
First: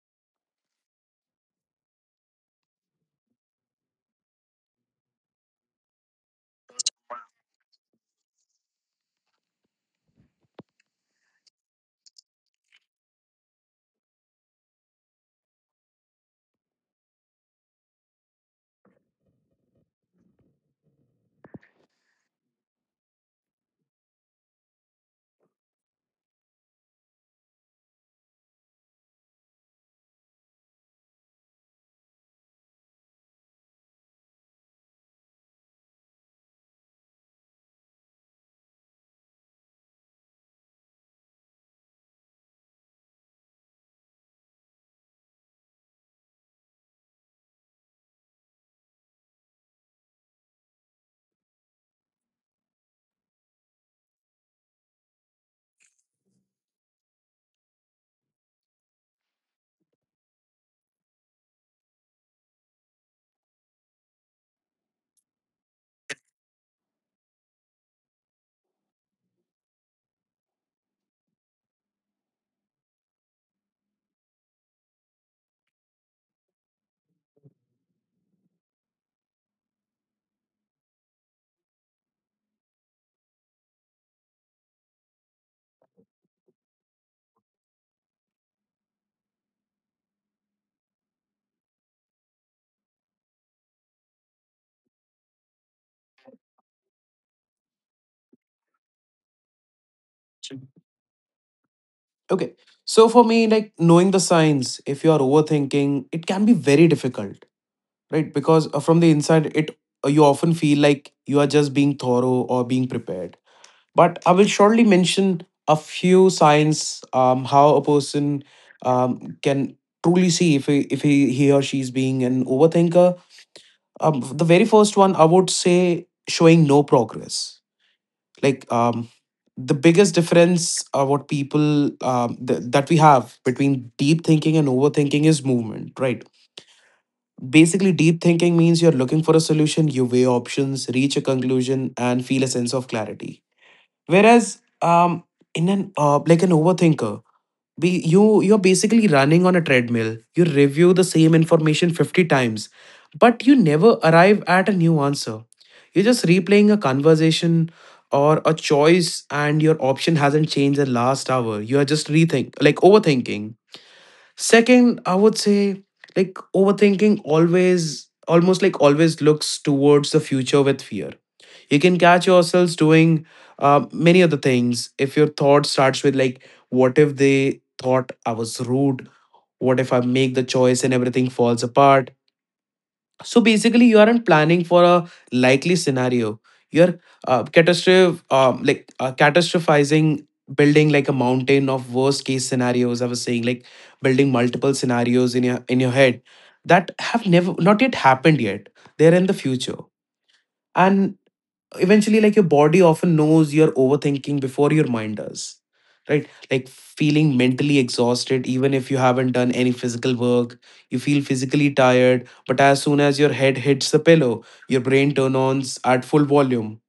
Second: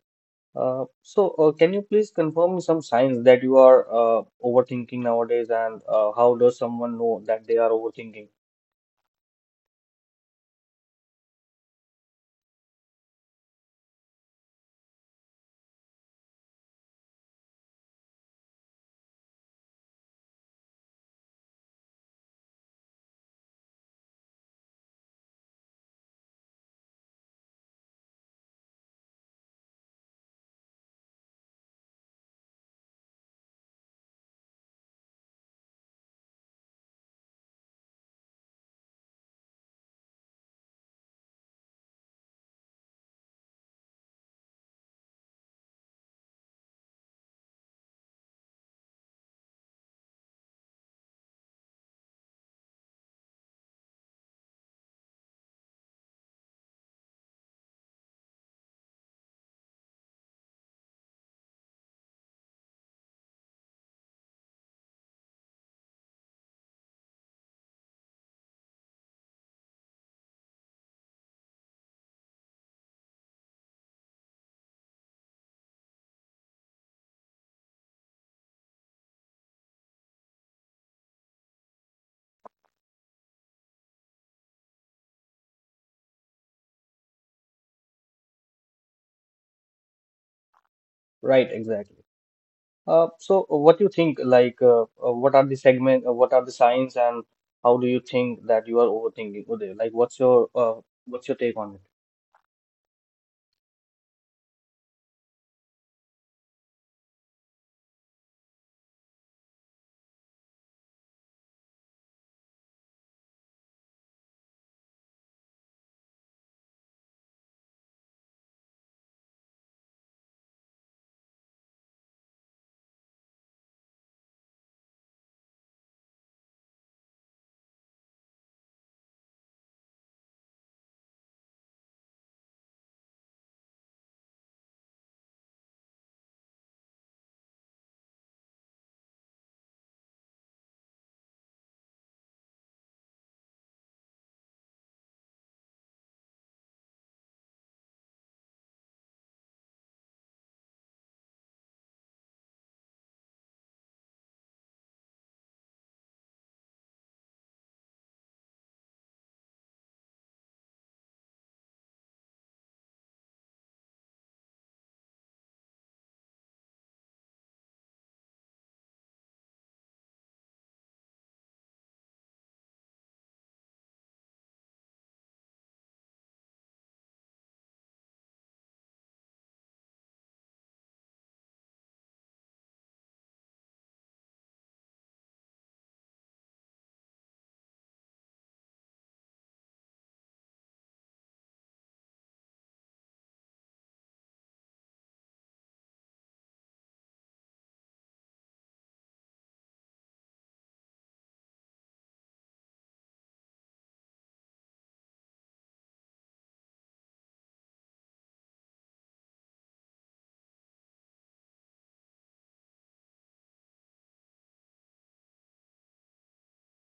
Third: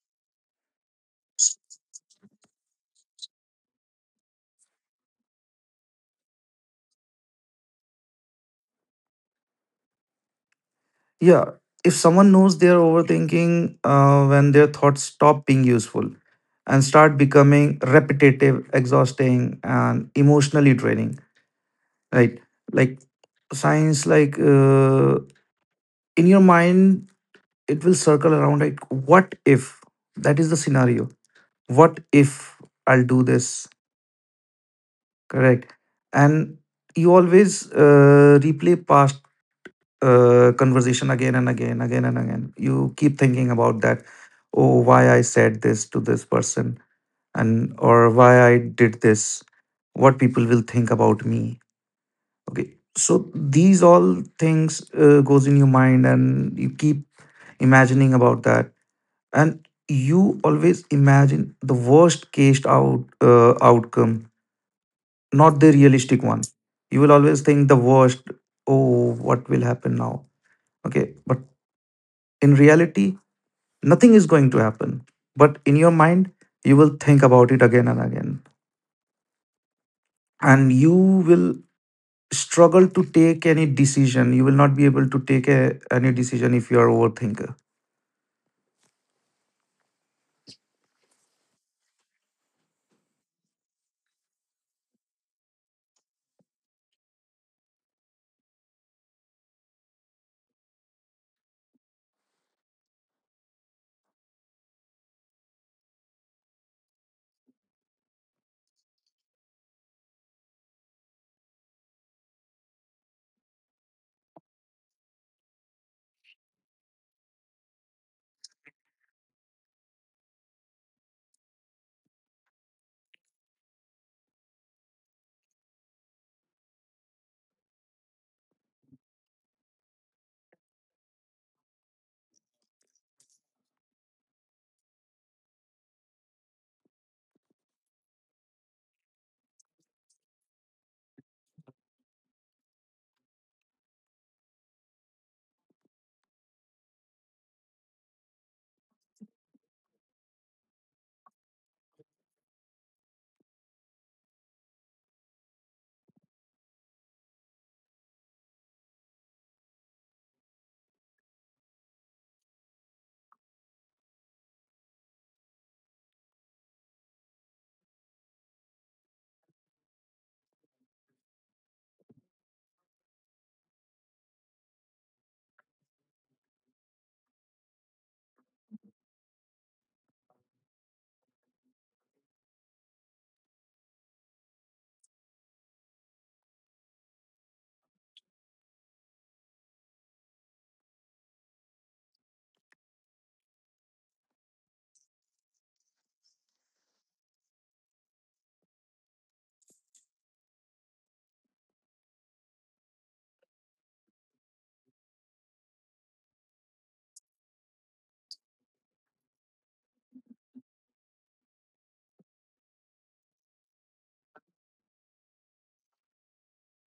Speaker 1: Uh, so, uh, can you please confirm some signs that you are uh, overthinking nowadays, and uh, how does someone know that they are overthinking?
Speaker 2: Yeah, if someone knows they're overthinking uh, when their thoughts stop being useful and start becoming repetitive, exhausting, and emotionally draining, right? Like science, like, uh, in your mind, it will circle around like, what if? That is the scenario. What if I'll do this? Correct. And you always uh, replay past uh, conversation again and again, again and again. You keep thinking about that. Oh, why I said this to this person, and or why I did this. What people will think about me. Okay, so these all things uh, goes in your mind, and you keep imagining about that, and you always imagine the worst case out uh, outcome, not the realistic one. You will always think the worst. Oh, what will happen now? Okay, but in reality, nothing is going to happen, but in your mind, you will think about it again and again, and you will struggle to take any decision. You will not be able to take a, any decision if you are overthinker.
Speaker 1: Right, exactly. Uh, so what do you think, like, uh, uh, what are the segment, uh, what are the signs, and how do you think that you are overthinking, Uday? Like, what's your uh, what's your take on it?
Speaker 3: Okay. So for me, like knowing the signs, if you are overthinking, it can be very difficult, right? Because uh, from the inside, it uh, you often feel like you are just being thorough or being prepared. But I will shortly mention a few signs um, how a person um, can truly see if he, if he, he or she is being an overthinker. Um, the very first one, I would say, showing no progress, like um the biggest difference, uh, what people, um, th- that we have between deep thinking and overthinking is movement, right? Basically, deep thinking means you're looking for a solution, you weigh options, reach a conclusion, and feel a sense of clarity, whereas um in an uh, like an overthinker, we you you're basically running on a treadmill. You review the same information fifty times, but you never arrive at a new answer. You're just replaying a conversation or a choice and your option hasn't changed the last hour. You are just rethink, like overthinking. Second, I would say, like overthinking always, almost like always, looks towards the future with fear. You can catch yourselves doing uh, many other things if your thought starts with like, what if they thought I was rude? What if I make the choice and everything falls apart? So basically, you aren't planning for a likely scenario, you're uh, catastrophe um, like uh, catastrophizing, building like a mountain of worst case scenarios. I was saying, like, building multiple scenarios in your in your head that have never not yet happened yet. They're in the future. And eventually, like, your body often knows you're overthinking before your mind does, right? Like feeling mentally exhausted even if you haven't done any physical work. You feel physically tired, but as soon as your head hits the pillow, your brain turns on at full volume.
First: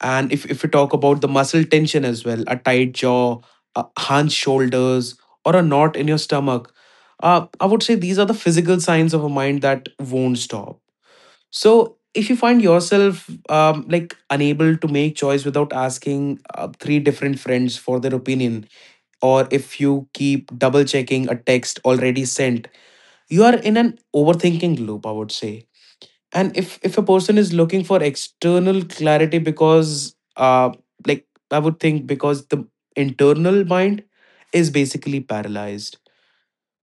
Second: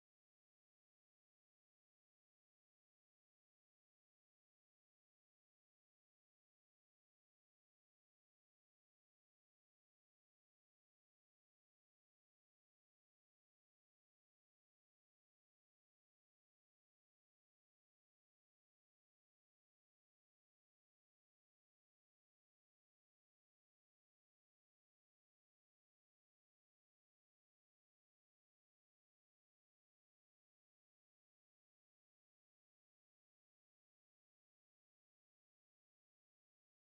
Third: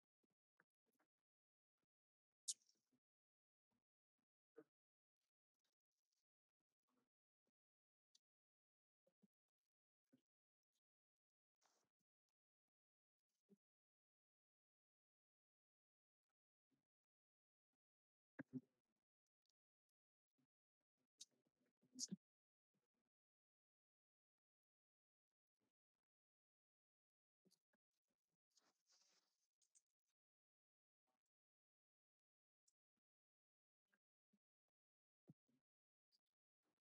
Speaker 3: And if, if we talk about the muscle tension as well, a tight jaw, a hunched shoulders, or a knot in your stomach, uh, I would say these are the physical signs of a mind that won't stop. So if you find yourself um, like unable to make choice without asking uh, three different friends for their opinion, or if you keep double checking a text already sent, you are in an overthinking loop, I would say. And if if a person is looking for external clarity, because uh like, I would think, because the internal mind is basically paralyzed.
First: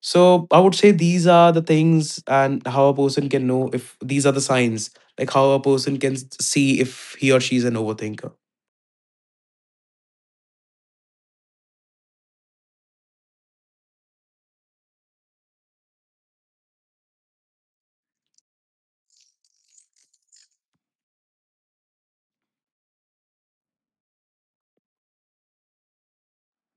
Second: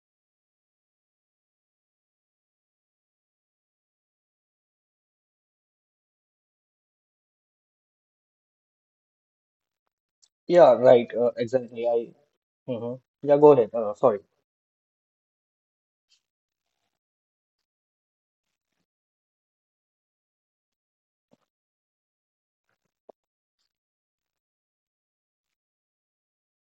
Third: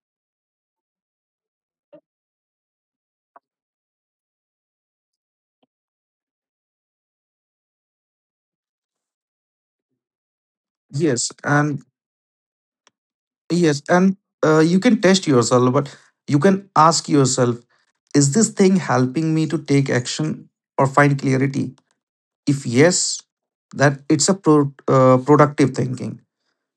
Speaker 3: So I would say these are the things and how a person can know if these are the signs, like how a person can s- see if he or she is an overthinker.
Speaker 1: Yeah, right. Uh,
Speaker 2: Yes, and
Speaker 1: exactly. I. Mhm. Yeah, go ahead.
Speaker 2: yes,
Speaker 1: Uh,
Speaker 2: and,
Speaker 1: sorry.
Speaker 2: uh, you can test yourself. But you can ask yourself, is this thing helping me to take action or find clarity? If yes, that it's a pro- uh, productive thinking.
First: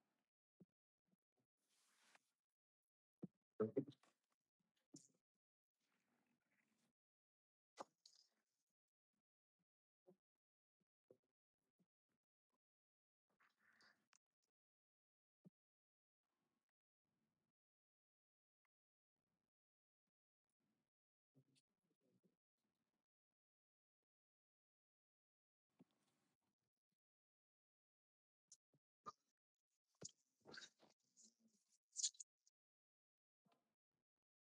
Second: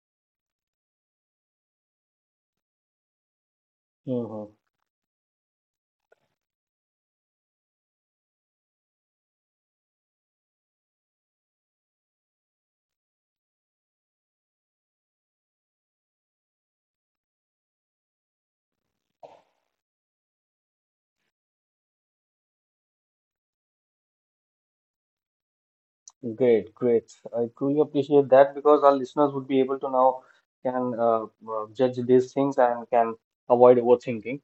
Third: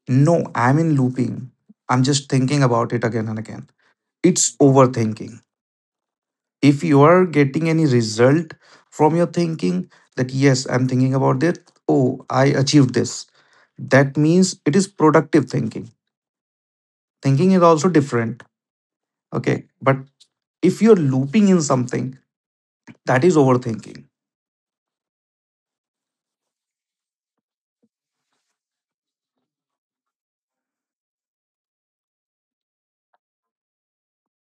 Speaker 2: No, I'm in looping. I'm just thinking about it again and again.
Speaker 1: Mm-hmm.
Speaker 2: It's overthinking. If you are getting any result from your thinking, that, yes, I'm thinking about it, oh, I achieved this, that means it is productive thinking. Thinking is also different, okay? But if you're looping in something, that is overthinking.
Speaker 1: Great, great. I truly appreciate that because our listeners would be able to now can uh, uh, judge these things and can avoid overthinking.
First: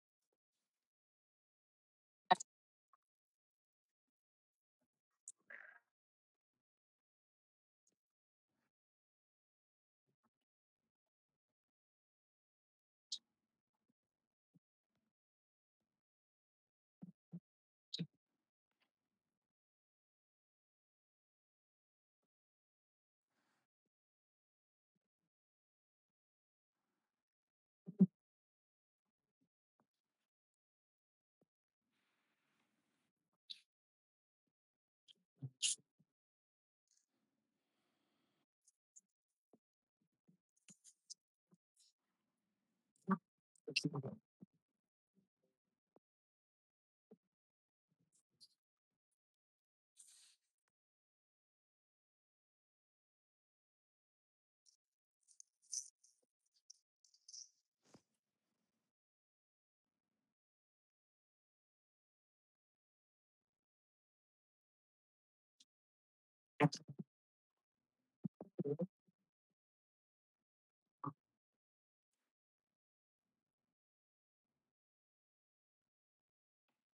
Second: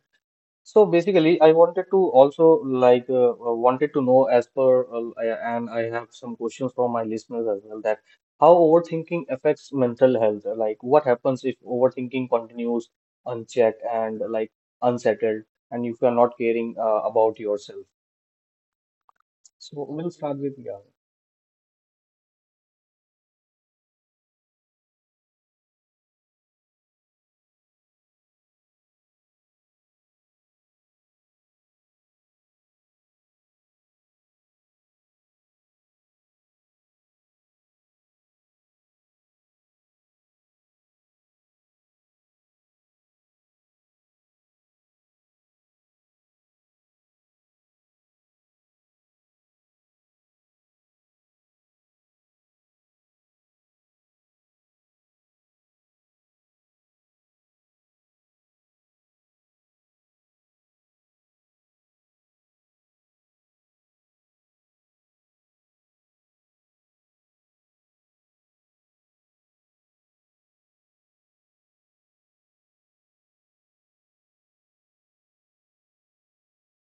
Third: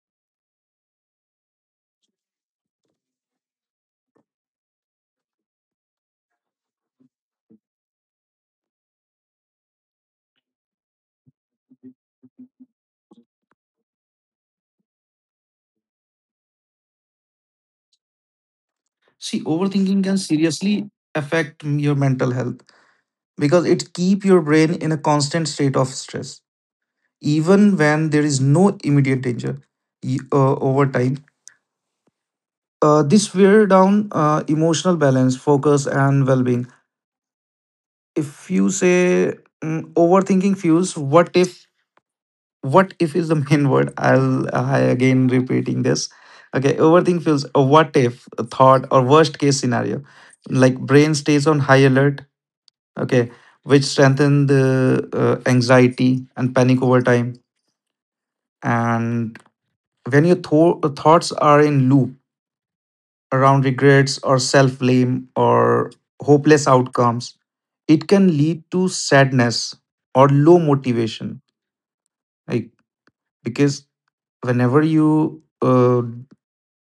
Speaker 1: So basically, I wanted to also like uh, uh, wanted to know as per uh, I- and I have some questions from my listeners as well that how overthinking affects mental health. Like what happens if overthinking continues unchecked and like unsettled, and if you are not caring uh, about yourself.
Speaker 2: See,
Speaker 1: So
Speaker 2: overthinking
Speaker 1: we'll
Speaker 2: can
Speaker 1: start with yeah.
Speaker 2: seriously affect your mental health because it keep your brain in a constant state of stress even when there is no immediate danger. Y- uh, over time, Uh, this wear down uh, emotional balance, focus, and well-being. If you say, mm, overthinking fuels, what if? What if is the main word? I'll I again repeating this. Okay, overthinking fuels a what if a thought or worst case scenario, like brain stays on high alert. Okay, which strengthen the uh, anxiety and panic over time. And when your tho- thoughts are in loop around regrets or self blame or hopeless outcomes, it can lead to sadness or low motivation. Like because whenever you, uh,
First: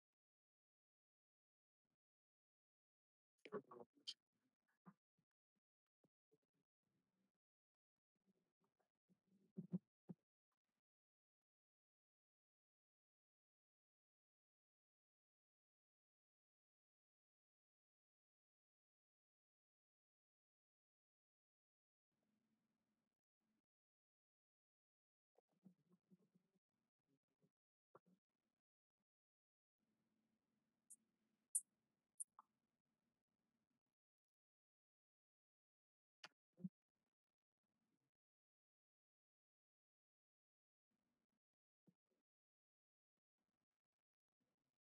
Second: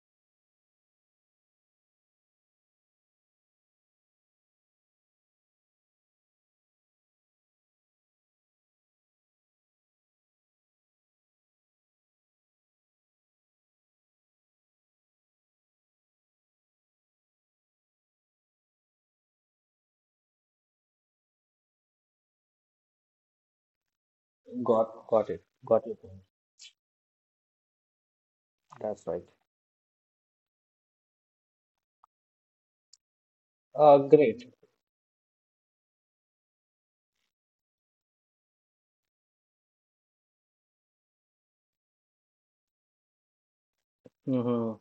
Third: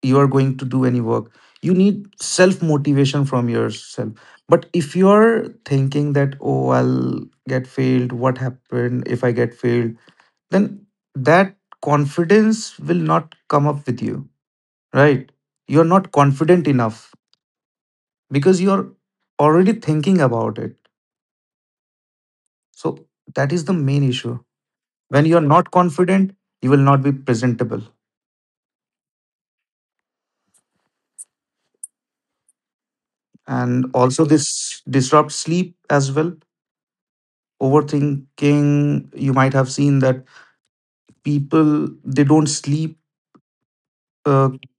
Speaker 2: you are going to do any work, you need self motivation from yourself. But if you are thinking that, oh, I'll get failed, what happened if I get failed? Then that confidence will not come up with you, right? You're not confident enough because you're already thinking about it. So that is the main issue.
Speaker 1: Got
Speaker 2: When
Speaker 1: got
Speaker 2: you're
Speaker 1: it.
Speaker 2: not
Speaker 1: Got your point.
Speaker 2: confident, you will not be presentable.
Speaker 1: That's right.
Speaker 2: And
Speaker 1: Uh,
Speaker 2: also,
Speaker 1: great.
Speaker 2: this disrupts sleep as well. Overthinking, you might have seen that people they don't sleep, uh,
Speaker 1: Mm-hmm.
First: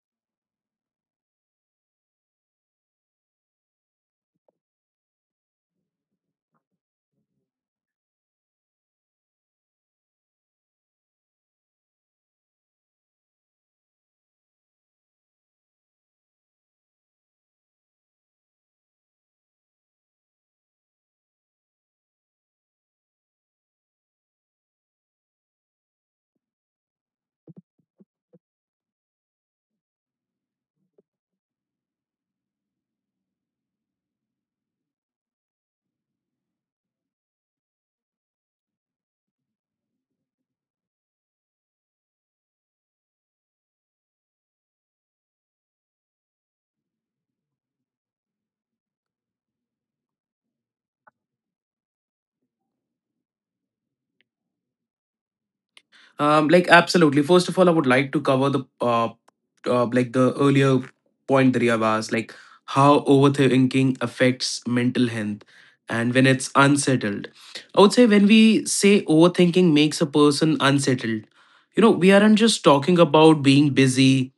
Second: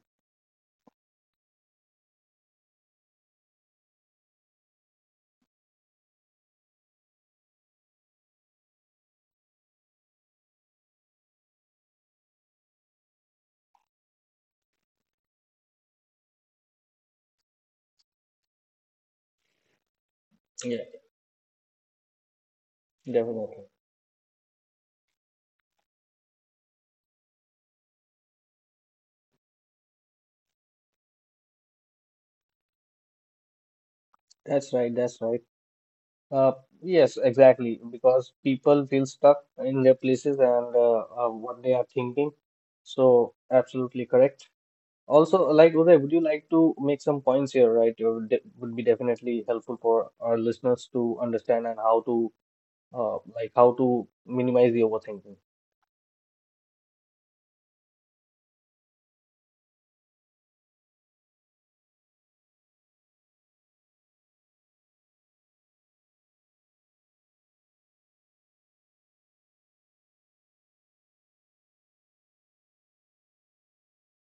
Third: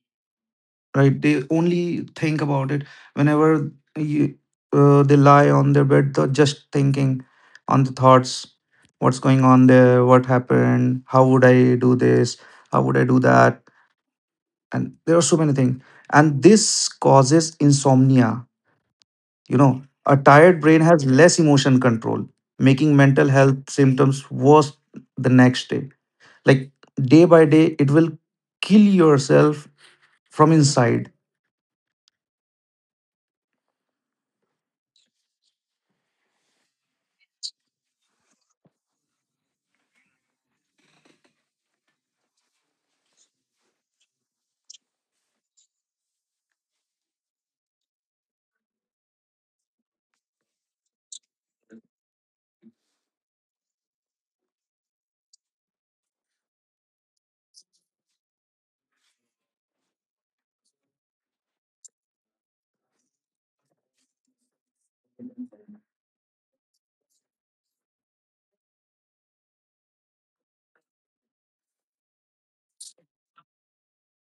Speaker 2: right? They only think about it whenever you, uh, they lie on their bed. They're just thinking on the thoughts, what's going on there, what happened, how would I do this, how would I do that, and there are so many things. And this causes insomnia. You know, a tired
Speaker 1: Yeah,
Speaker 2: brain has less emotion control, making mental health
Speaker 1: definitely.
Speaker 2: symptoms worse the next day. Like day by day, it will kill yourself from inside.
Speaker 1: That's right. That's right. Uh, yes, exactly. Because people feel stuck in their places and uh, uh, what they are thinking. So, absolutely correct. Also, like Uday, would you like to make some points here, right? It would, de would be definitely helpful for our listeners to understand and how to, uh, like how to minimize the overthinking.
Speaker 3: Um, like, absolutely. First of all, I would like to cover the uh, uh like the earlier point that you have asked, like how overthinking affects mental health and when it's unsettled. I would say when we say overthinking makes a person unsettled, you know, we aren't just talking about being busy.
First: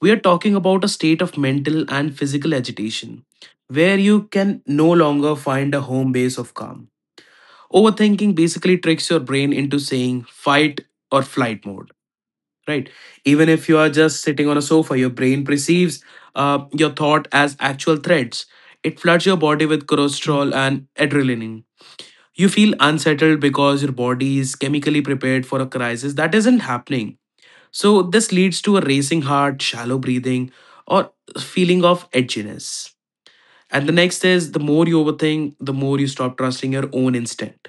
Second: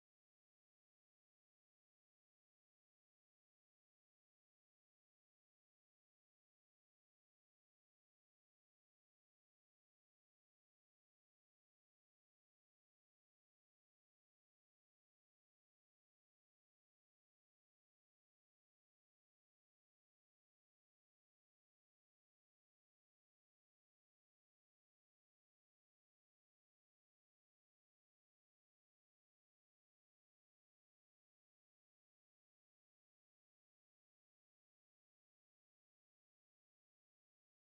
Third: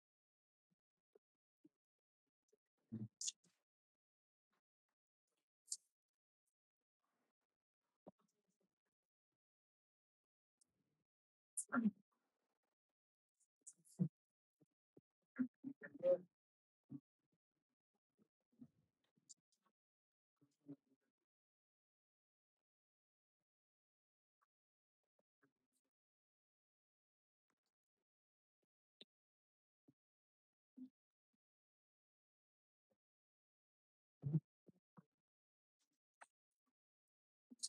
Speaker 3: We are talking about a state of mental and physical agitation where you can no longer find a home base of calm. Overthinking basically tricks your brain into saying fight or flight mode, right? Even if you are just sitting on a sofa, your brain perceives uh, your thought as actual threats. It floods your body with cortisol and adrenaline. You feel unsettled because your body is chemically prepared for a crisis that isn't happening. So this leads to a racing heart, shallow breathing, or feeling of edginess. And the next is, the more you overthink, the more you stop trusting your own instinct.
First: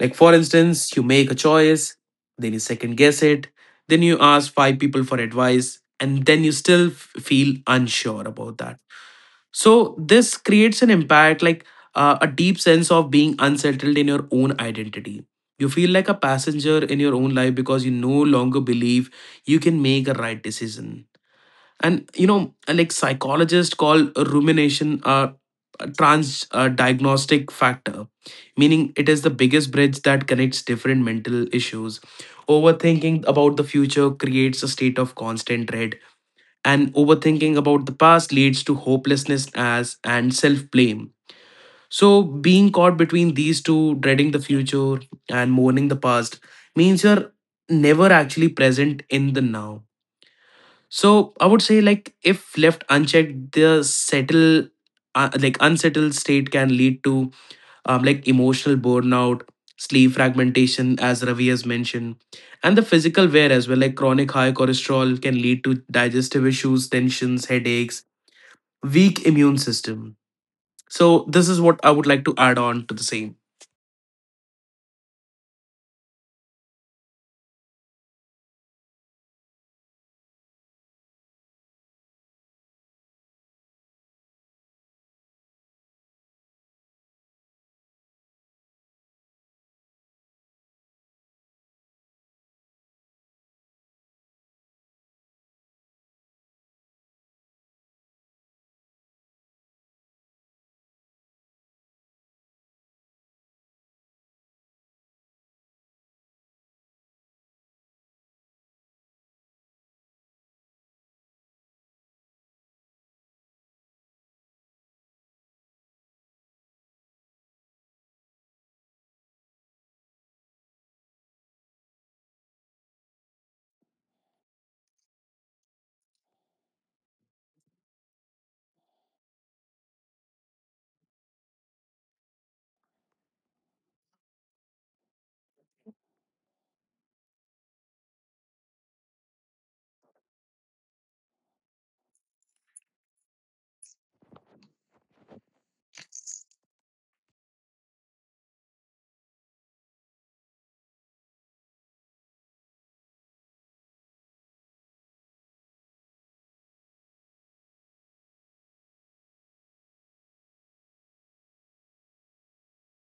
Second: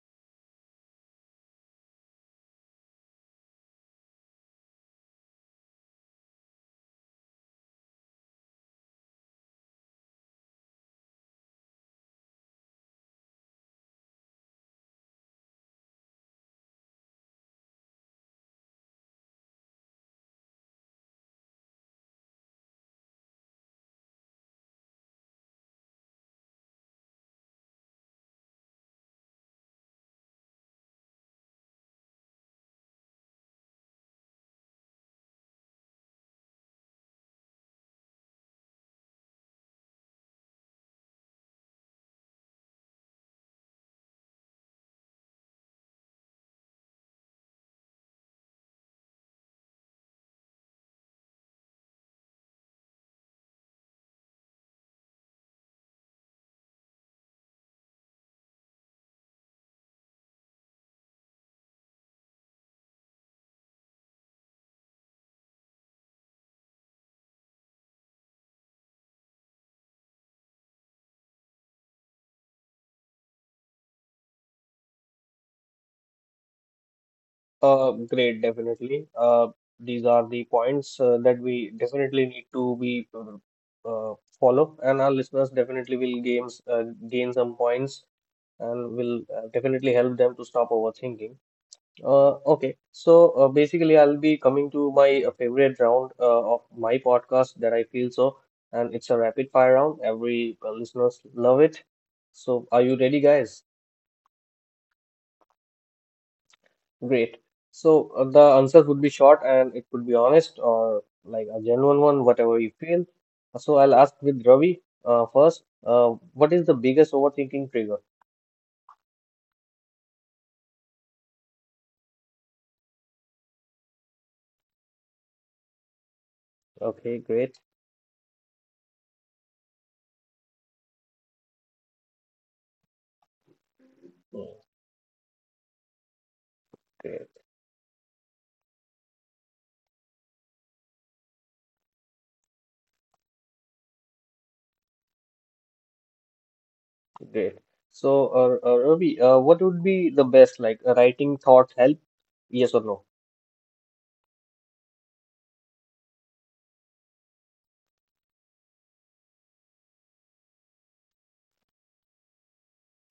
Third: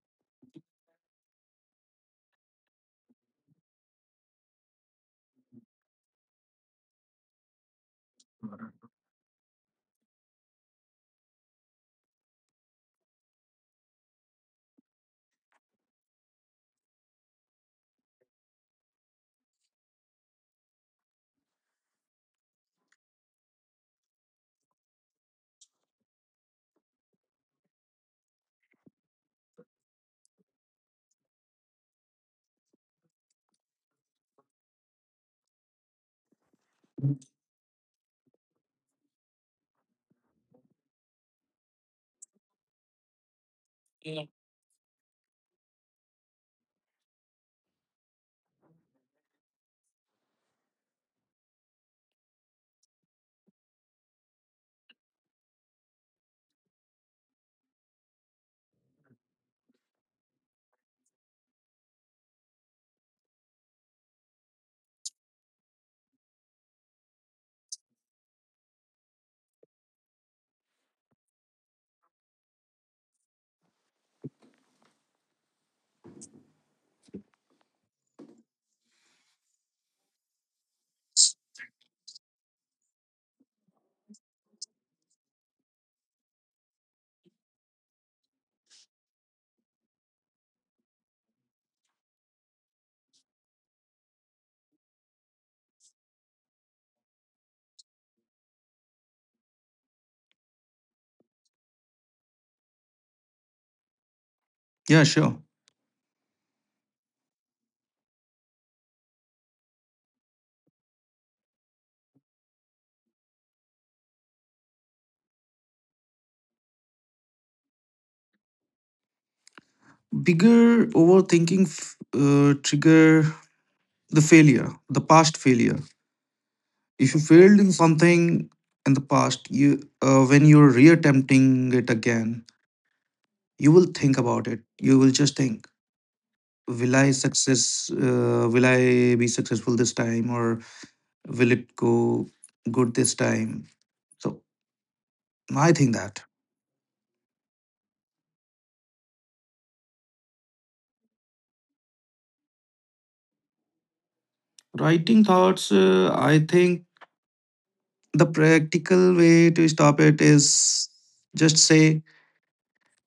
Speaker 3: Like, for instance, you make a choice, then you second guess it, then you ask five people for advice, and then you still f- feel unsure about that. So this creates an impact like uh, a deep sense of being unsettled in your own identity. You feel like a passenger in your own life because you no longer believe you can make a right decision. And you know, like, psychologists call rumination a, a trans uh diagnostic factor, meaning it is the biggest bridge that connects different mental issues. Overthinking about the future creates a state of constant dread, and overthinking about the past leads to hopelessness as and self-blame. So being caught between these two, dreading the future and mourning the past, means you're never actually present in the now. So I would say, like, if left unchecked, the settle, uh, like, unsettled state can lead to um, like, emotional burnout, sleep fragmentation, as Ravi has mentioned, and the physical wear as well. Like, chronic high cholesterol can lead to digestive issues, tensions, headaches, weak immune system. So this is what I would like to add on to the same.
Speaker 1: Uh, great, definitely. Uh, these are the points uh, that we definitely need to be uh, uh, follow, and our listeners definitely will gains uh, gain some points and will uh, definitely help them to stop overthinking. Uh, okay, so uh, basically, I'll be coming to my uh, favorite round uh, of my podcast that I feel so, and it's a rapid fire round. Every uh, listeners love it. So, are you ready, guys?
Speaker 2: Yeah, sure.
Speaker 1: Great. So, uh, the answers would be short and it could be honest or like a genuine one, whatever you feel. So, I'll ask with Ravi uh, first. Uh, what is the biggest overthinking trigger?
Speaker 2: Bigger overthinking f- uh, trigger, the failure, the past failure.
Speaker 1: Okay,
Speaker 2: If you
Speaker 1: great.
Speaker 2: failed in something in the past, you, uh, when you're reattempting it again, you will think
Speaker 1: Mm,
Speaker 2: about it. You will just think, will I
Speaker 1: great.
Speaker 2: success? Uh, will I be successful this time, or will it go good this time? So I think that.
Speaker 1: Great. So, uh, uh, Ravi, uh, what would be the best, like uh, writing thoughts help? Yes or no?
Speaker 2: Writing thoughts. Uh, I think the practical way to stop it is just say,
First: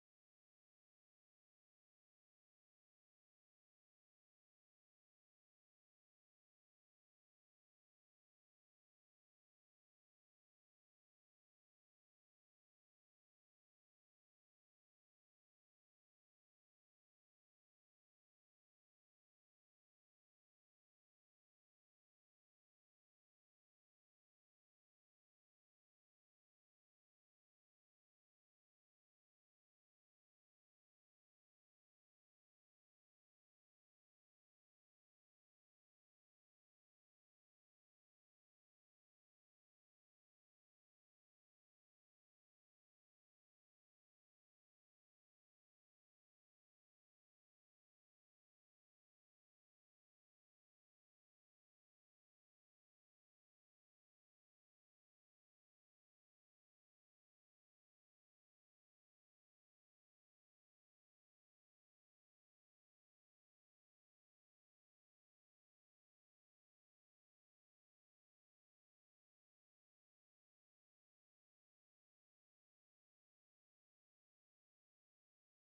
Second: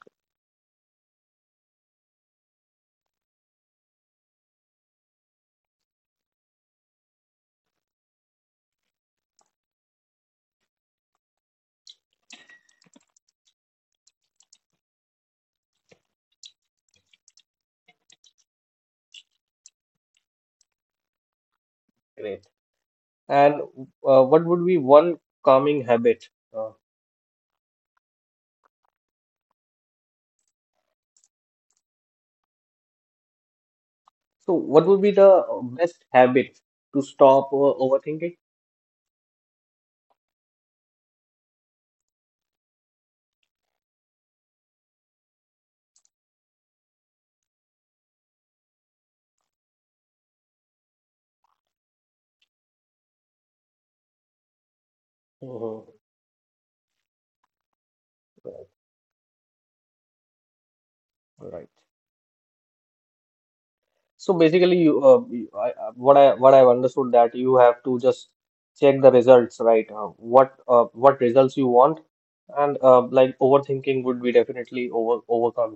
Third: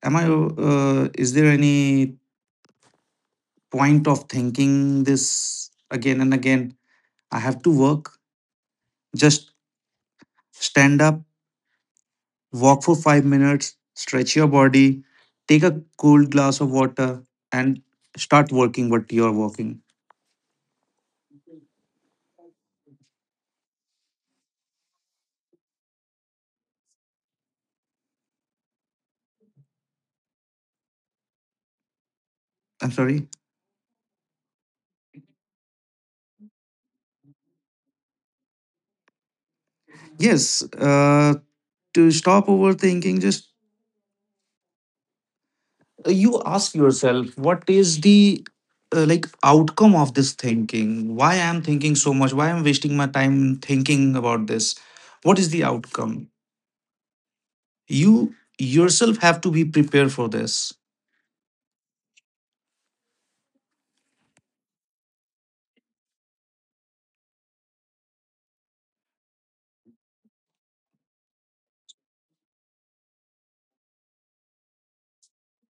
Speaker 2: "Am I? Uh, is there any point of thinking this again and again? I have to work. Just stand up. Walk for five minutes, stretch your body, take a cold glass of water, and start working what you're working.
Speaker 1: Great. And uh, what would be one calming habit? Uh,
Speaker 2: I'm sorry.
Speaker 1: so, what would be the best habit to stop uh, overthinking?
Speaker 2: Yes, uh, to stop overthinking, just, uh, you ask yourself, what is the, uh, like outcome of this thinking? Why I'm thinking so much? Why I'm wasting my time thinking about this? What is the
Speaker 1: Mhm.
Speaker 2: outcome? You
Speaker 1: Right.
Speaker 2: yourself have to be prepared for this.
Speaker 1: Right. So basically, you, uh, you- I, I- what I what I've understood that you have to just check the results, right? Uh, what uh, what results you want, and uh, like overthinking would be definitely over overcome.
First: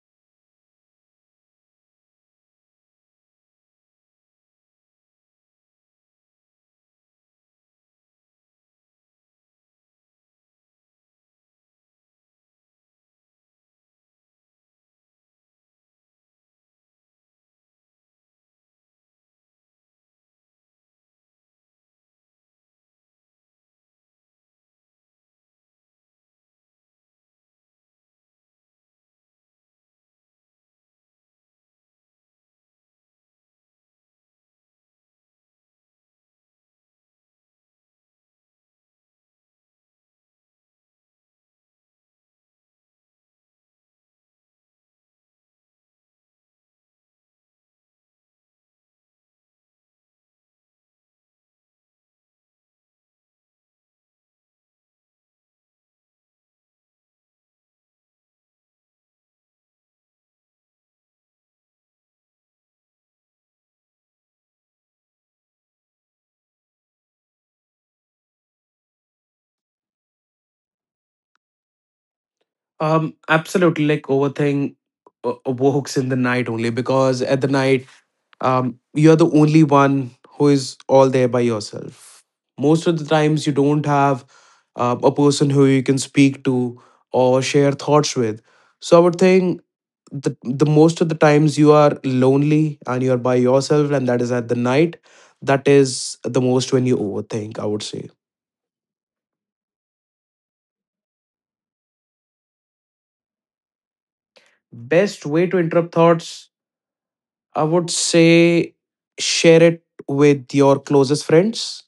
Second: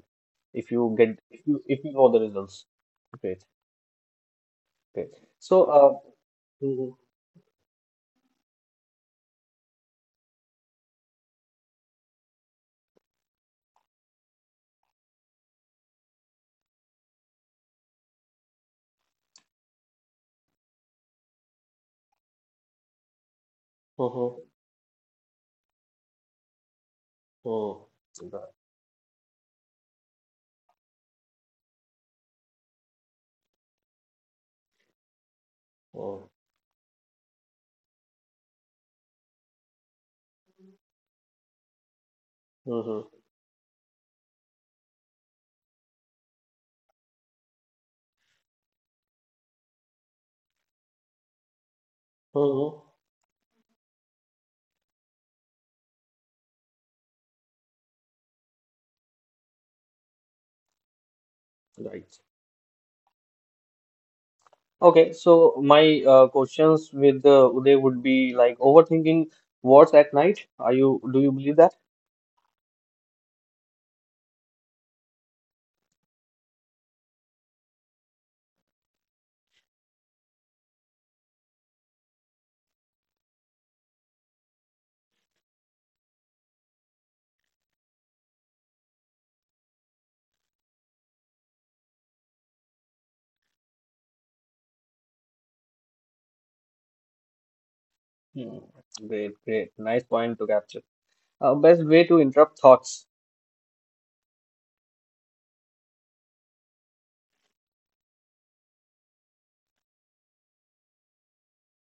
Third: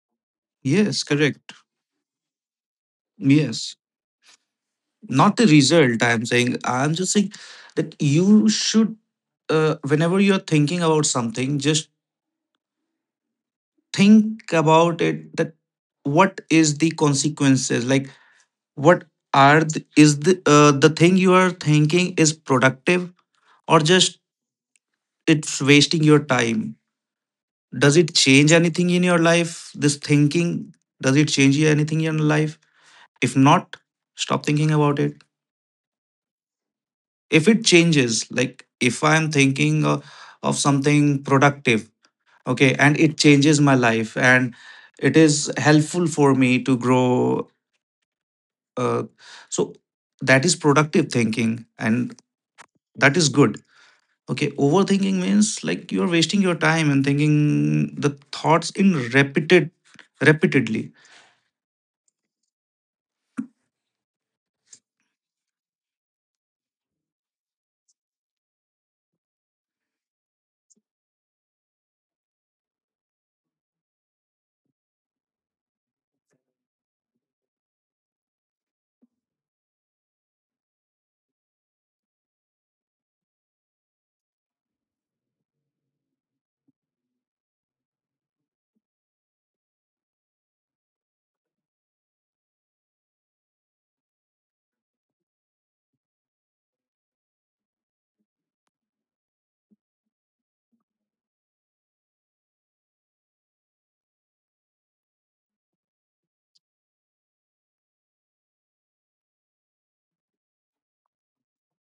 Speaker 1: If you
Speaker 2: Yes,
Speaker 1: get if
Speaker 2: correct.
Speaker 1: you if you know the results. Great,
Speaker 2: Yes.
Speaker 1: great.
Speaker 2: Not the
Speaker 1: So uh,
Speaker 2: result I'm saying, I'm
Speaker 1: mhm,
Speaker 2: just saying that you should, uh, whenever you're thinking about something, just think about it that, what is the consequences? Like what are the, is the, uh, the thing you are thinking is productive, or just
Speaker 1: mhm,
Speaker 2: it's wasting your time.
Speaker 1: mhm,
Speaker 2: Does it
Speaker 1: right,
Speaker 2: change anything in your life, this thinking? Does it change you anything in your life? If not, stop thinking about it.
Speaker 1: mhm,
Speaker 2: If it changes, like if I'm thinking, uh, of something productive, okay, and
Speaker 1: mhm,
Speaker 2: it changes my life, and it is helpful for me to grow, uh, so that is productive thinking, and
Speaker 1: mhm,
Speaker 2: that is good. Okay, overthinking means like you're wasting your time and thinking the thoughts in repeated repeatedly.
Speaker 1: right. Okay, so my uh, questions with uh, Uday would be like overthinking what's at night. Are you do you believe that?
Speaker 3: Um, absolutely, like, overthing uh, works in the night only because at the night, um, you're the only one who is all there by yourself. Most of the times, you don't have uh, a person who you can speak to or share thoughts with. So I would think the the most of the times you are lonely and you are by yourself, and that is at the night. That is the most when you overthink, I would say.
Speaker 1: Hmm, great, great. Nice point to capture. Uh, best way to interrupt thoughts.
Speaker 3: Best way to interrupt thoughts. I would say share it with your closest friends,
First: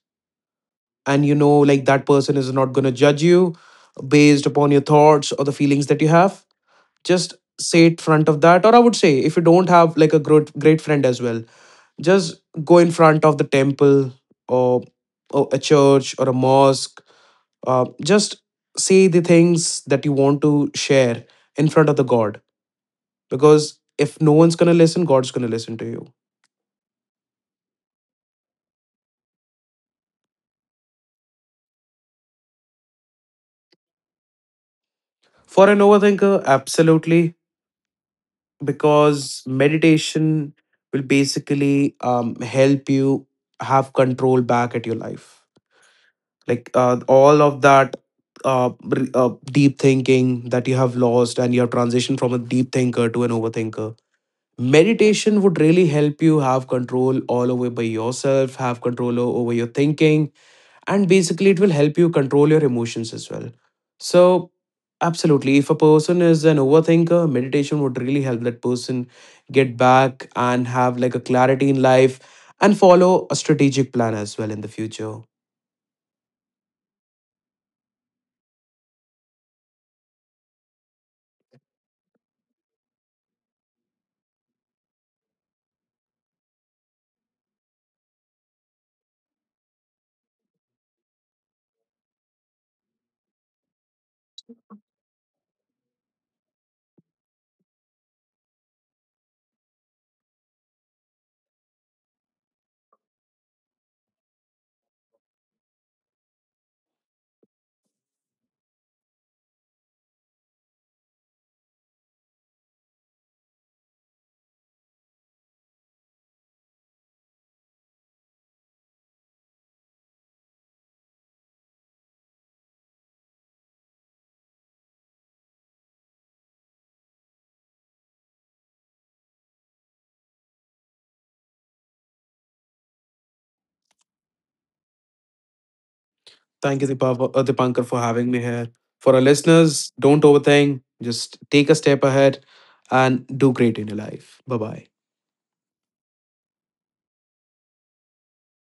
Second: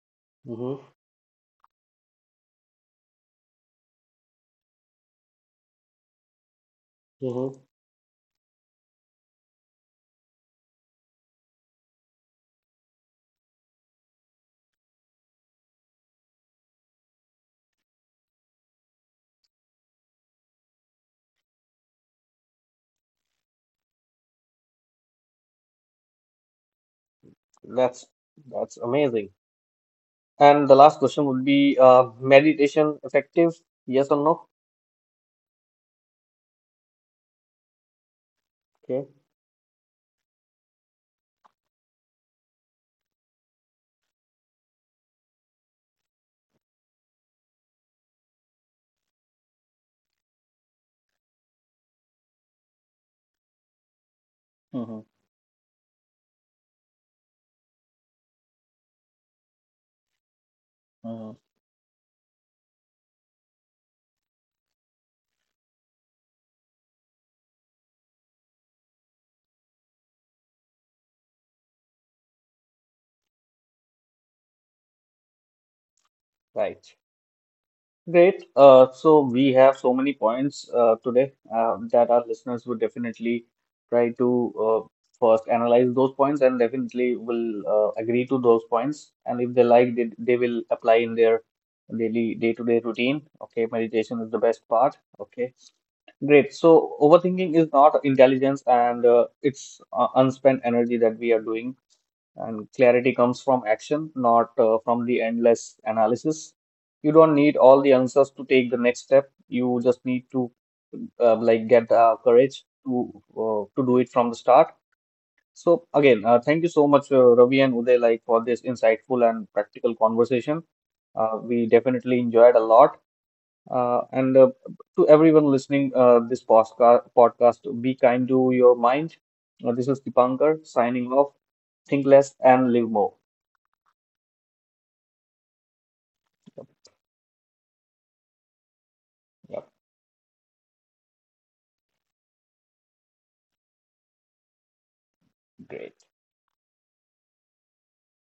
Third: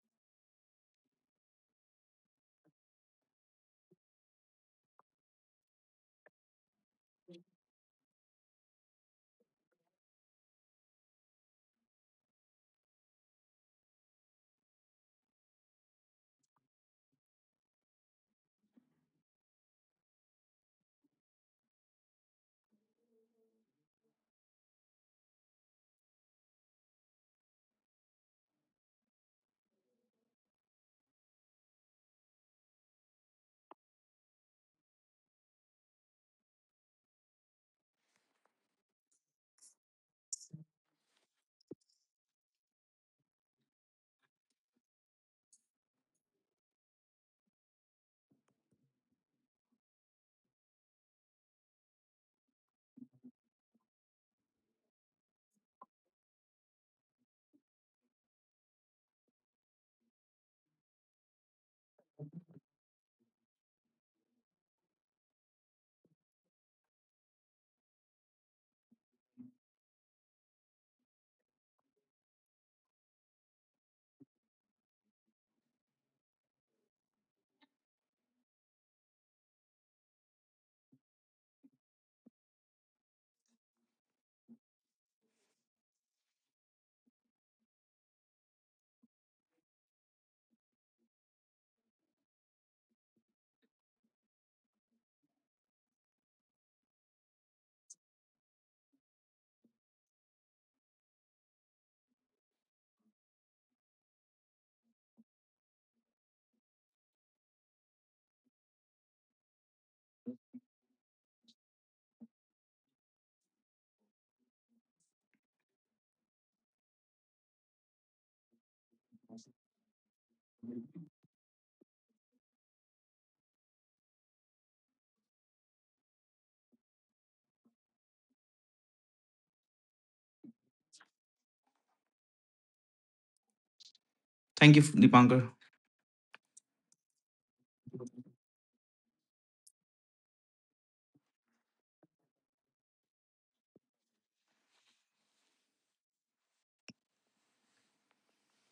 Speaker 1: Hmm.
Speaker 3: and you know, like, that person is not going to judge you based upon your thoughts or the feelings that you have. Just
Speaker 1: Hmm.
Speaker 3: say it front of that, or I would say if you don't have like a great great friend as well, just go in front of the temple, or, or a church or a mosque, uh, just say the things that you want to share in front of the god, because if no one's going to listen, god's going to listen to you.
Speaker 1: That's that's amazing. And the last question would be uh, meditation effective? Yes or no?
Speaker 3: For an overthinker, absolutely,
Speaker 1: Okay.
Speaker 3: because meditation will basically um, help you have control back at your life. Like, uh, all of that uh, re- uh, deep thinking that you have lost and you have transitioned from a deep thinker to an overthinker, meditation would really help you have control all over by yourself, have control o- over your thinking, and
Speaker 1: Uh,
Speaker 3: basically it will help you control your emotions as well. So absolutely, if a person is an overthinker, meditation would really help that person get back and have like a clarity in life and follow a strategic plan as well in the future.
Speaker 1: right. Great. Uh, so we have so many points uh, today uh, that our listeners would definitely try to uh, first analyze those points and definitely will uh, agree to those points. And if they like, they, they will apply in their daily day-to-day routine. Okay, meditation is the best part. Okay, great. So overthinking is not intelligence and uh, it's uh, unspent energy that we are doing and clarity comes from action, not uh, from the endless analysis. You don't need all the answers to take the next step. You just need to uh, like get the courage to uh, to do it from the start. So again, uh, thank you so much, uh, Ravi and Uday, like for this insightful and practical conversation. Uh, we definitely enjoyed a lot. Uh, and uh, to everyone listening, uh, this podcast, podcast, be kind to your mind. Uh, this is Dipankar signing off. Think less and live more.
Speaker 2: Thank you, Dipankar.
Speaker 3: Thank you, Dipa- uh, dipankar, for having me here. For our
Speaker 1: Yeah.
Speaker 3: listeners, don't overthink, just take a step ahead and do great in your life. Bye bye.
Speaker 1: Great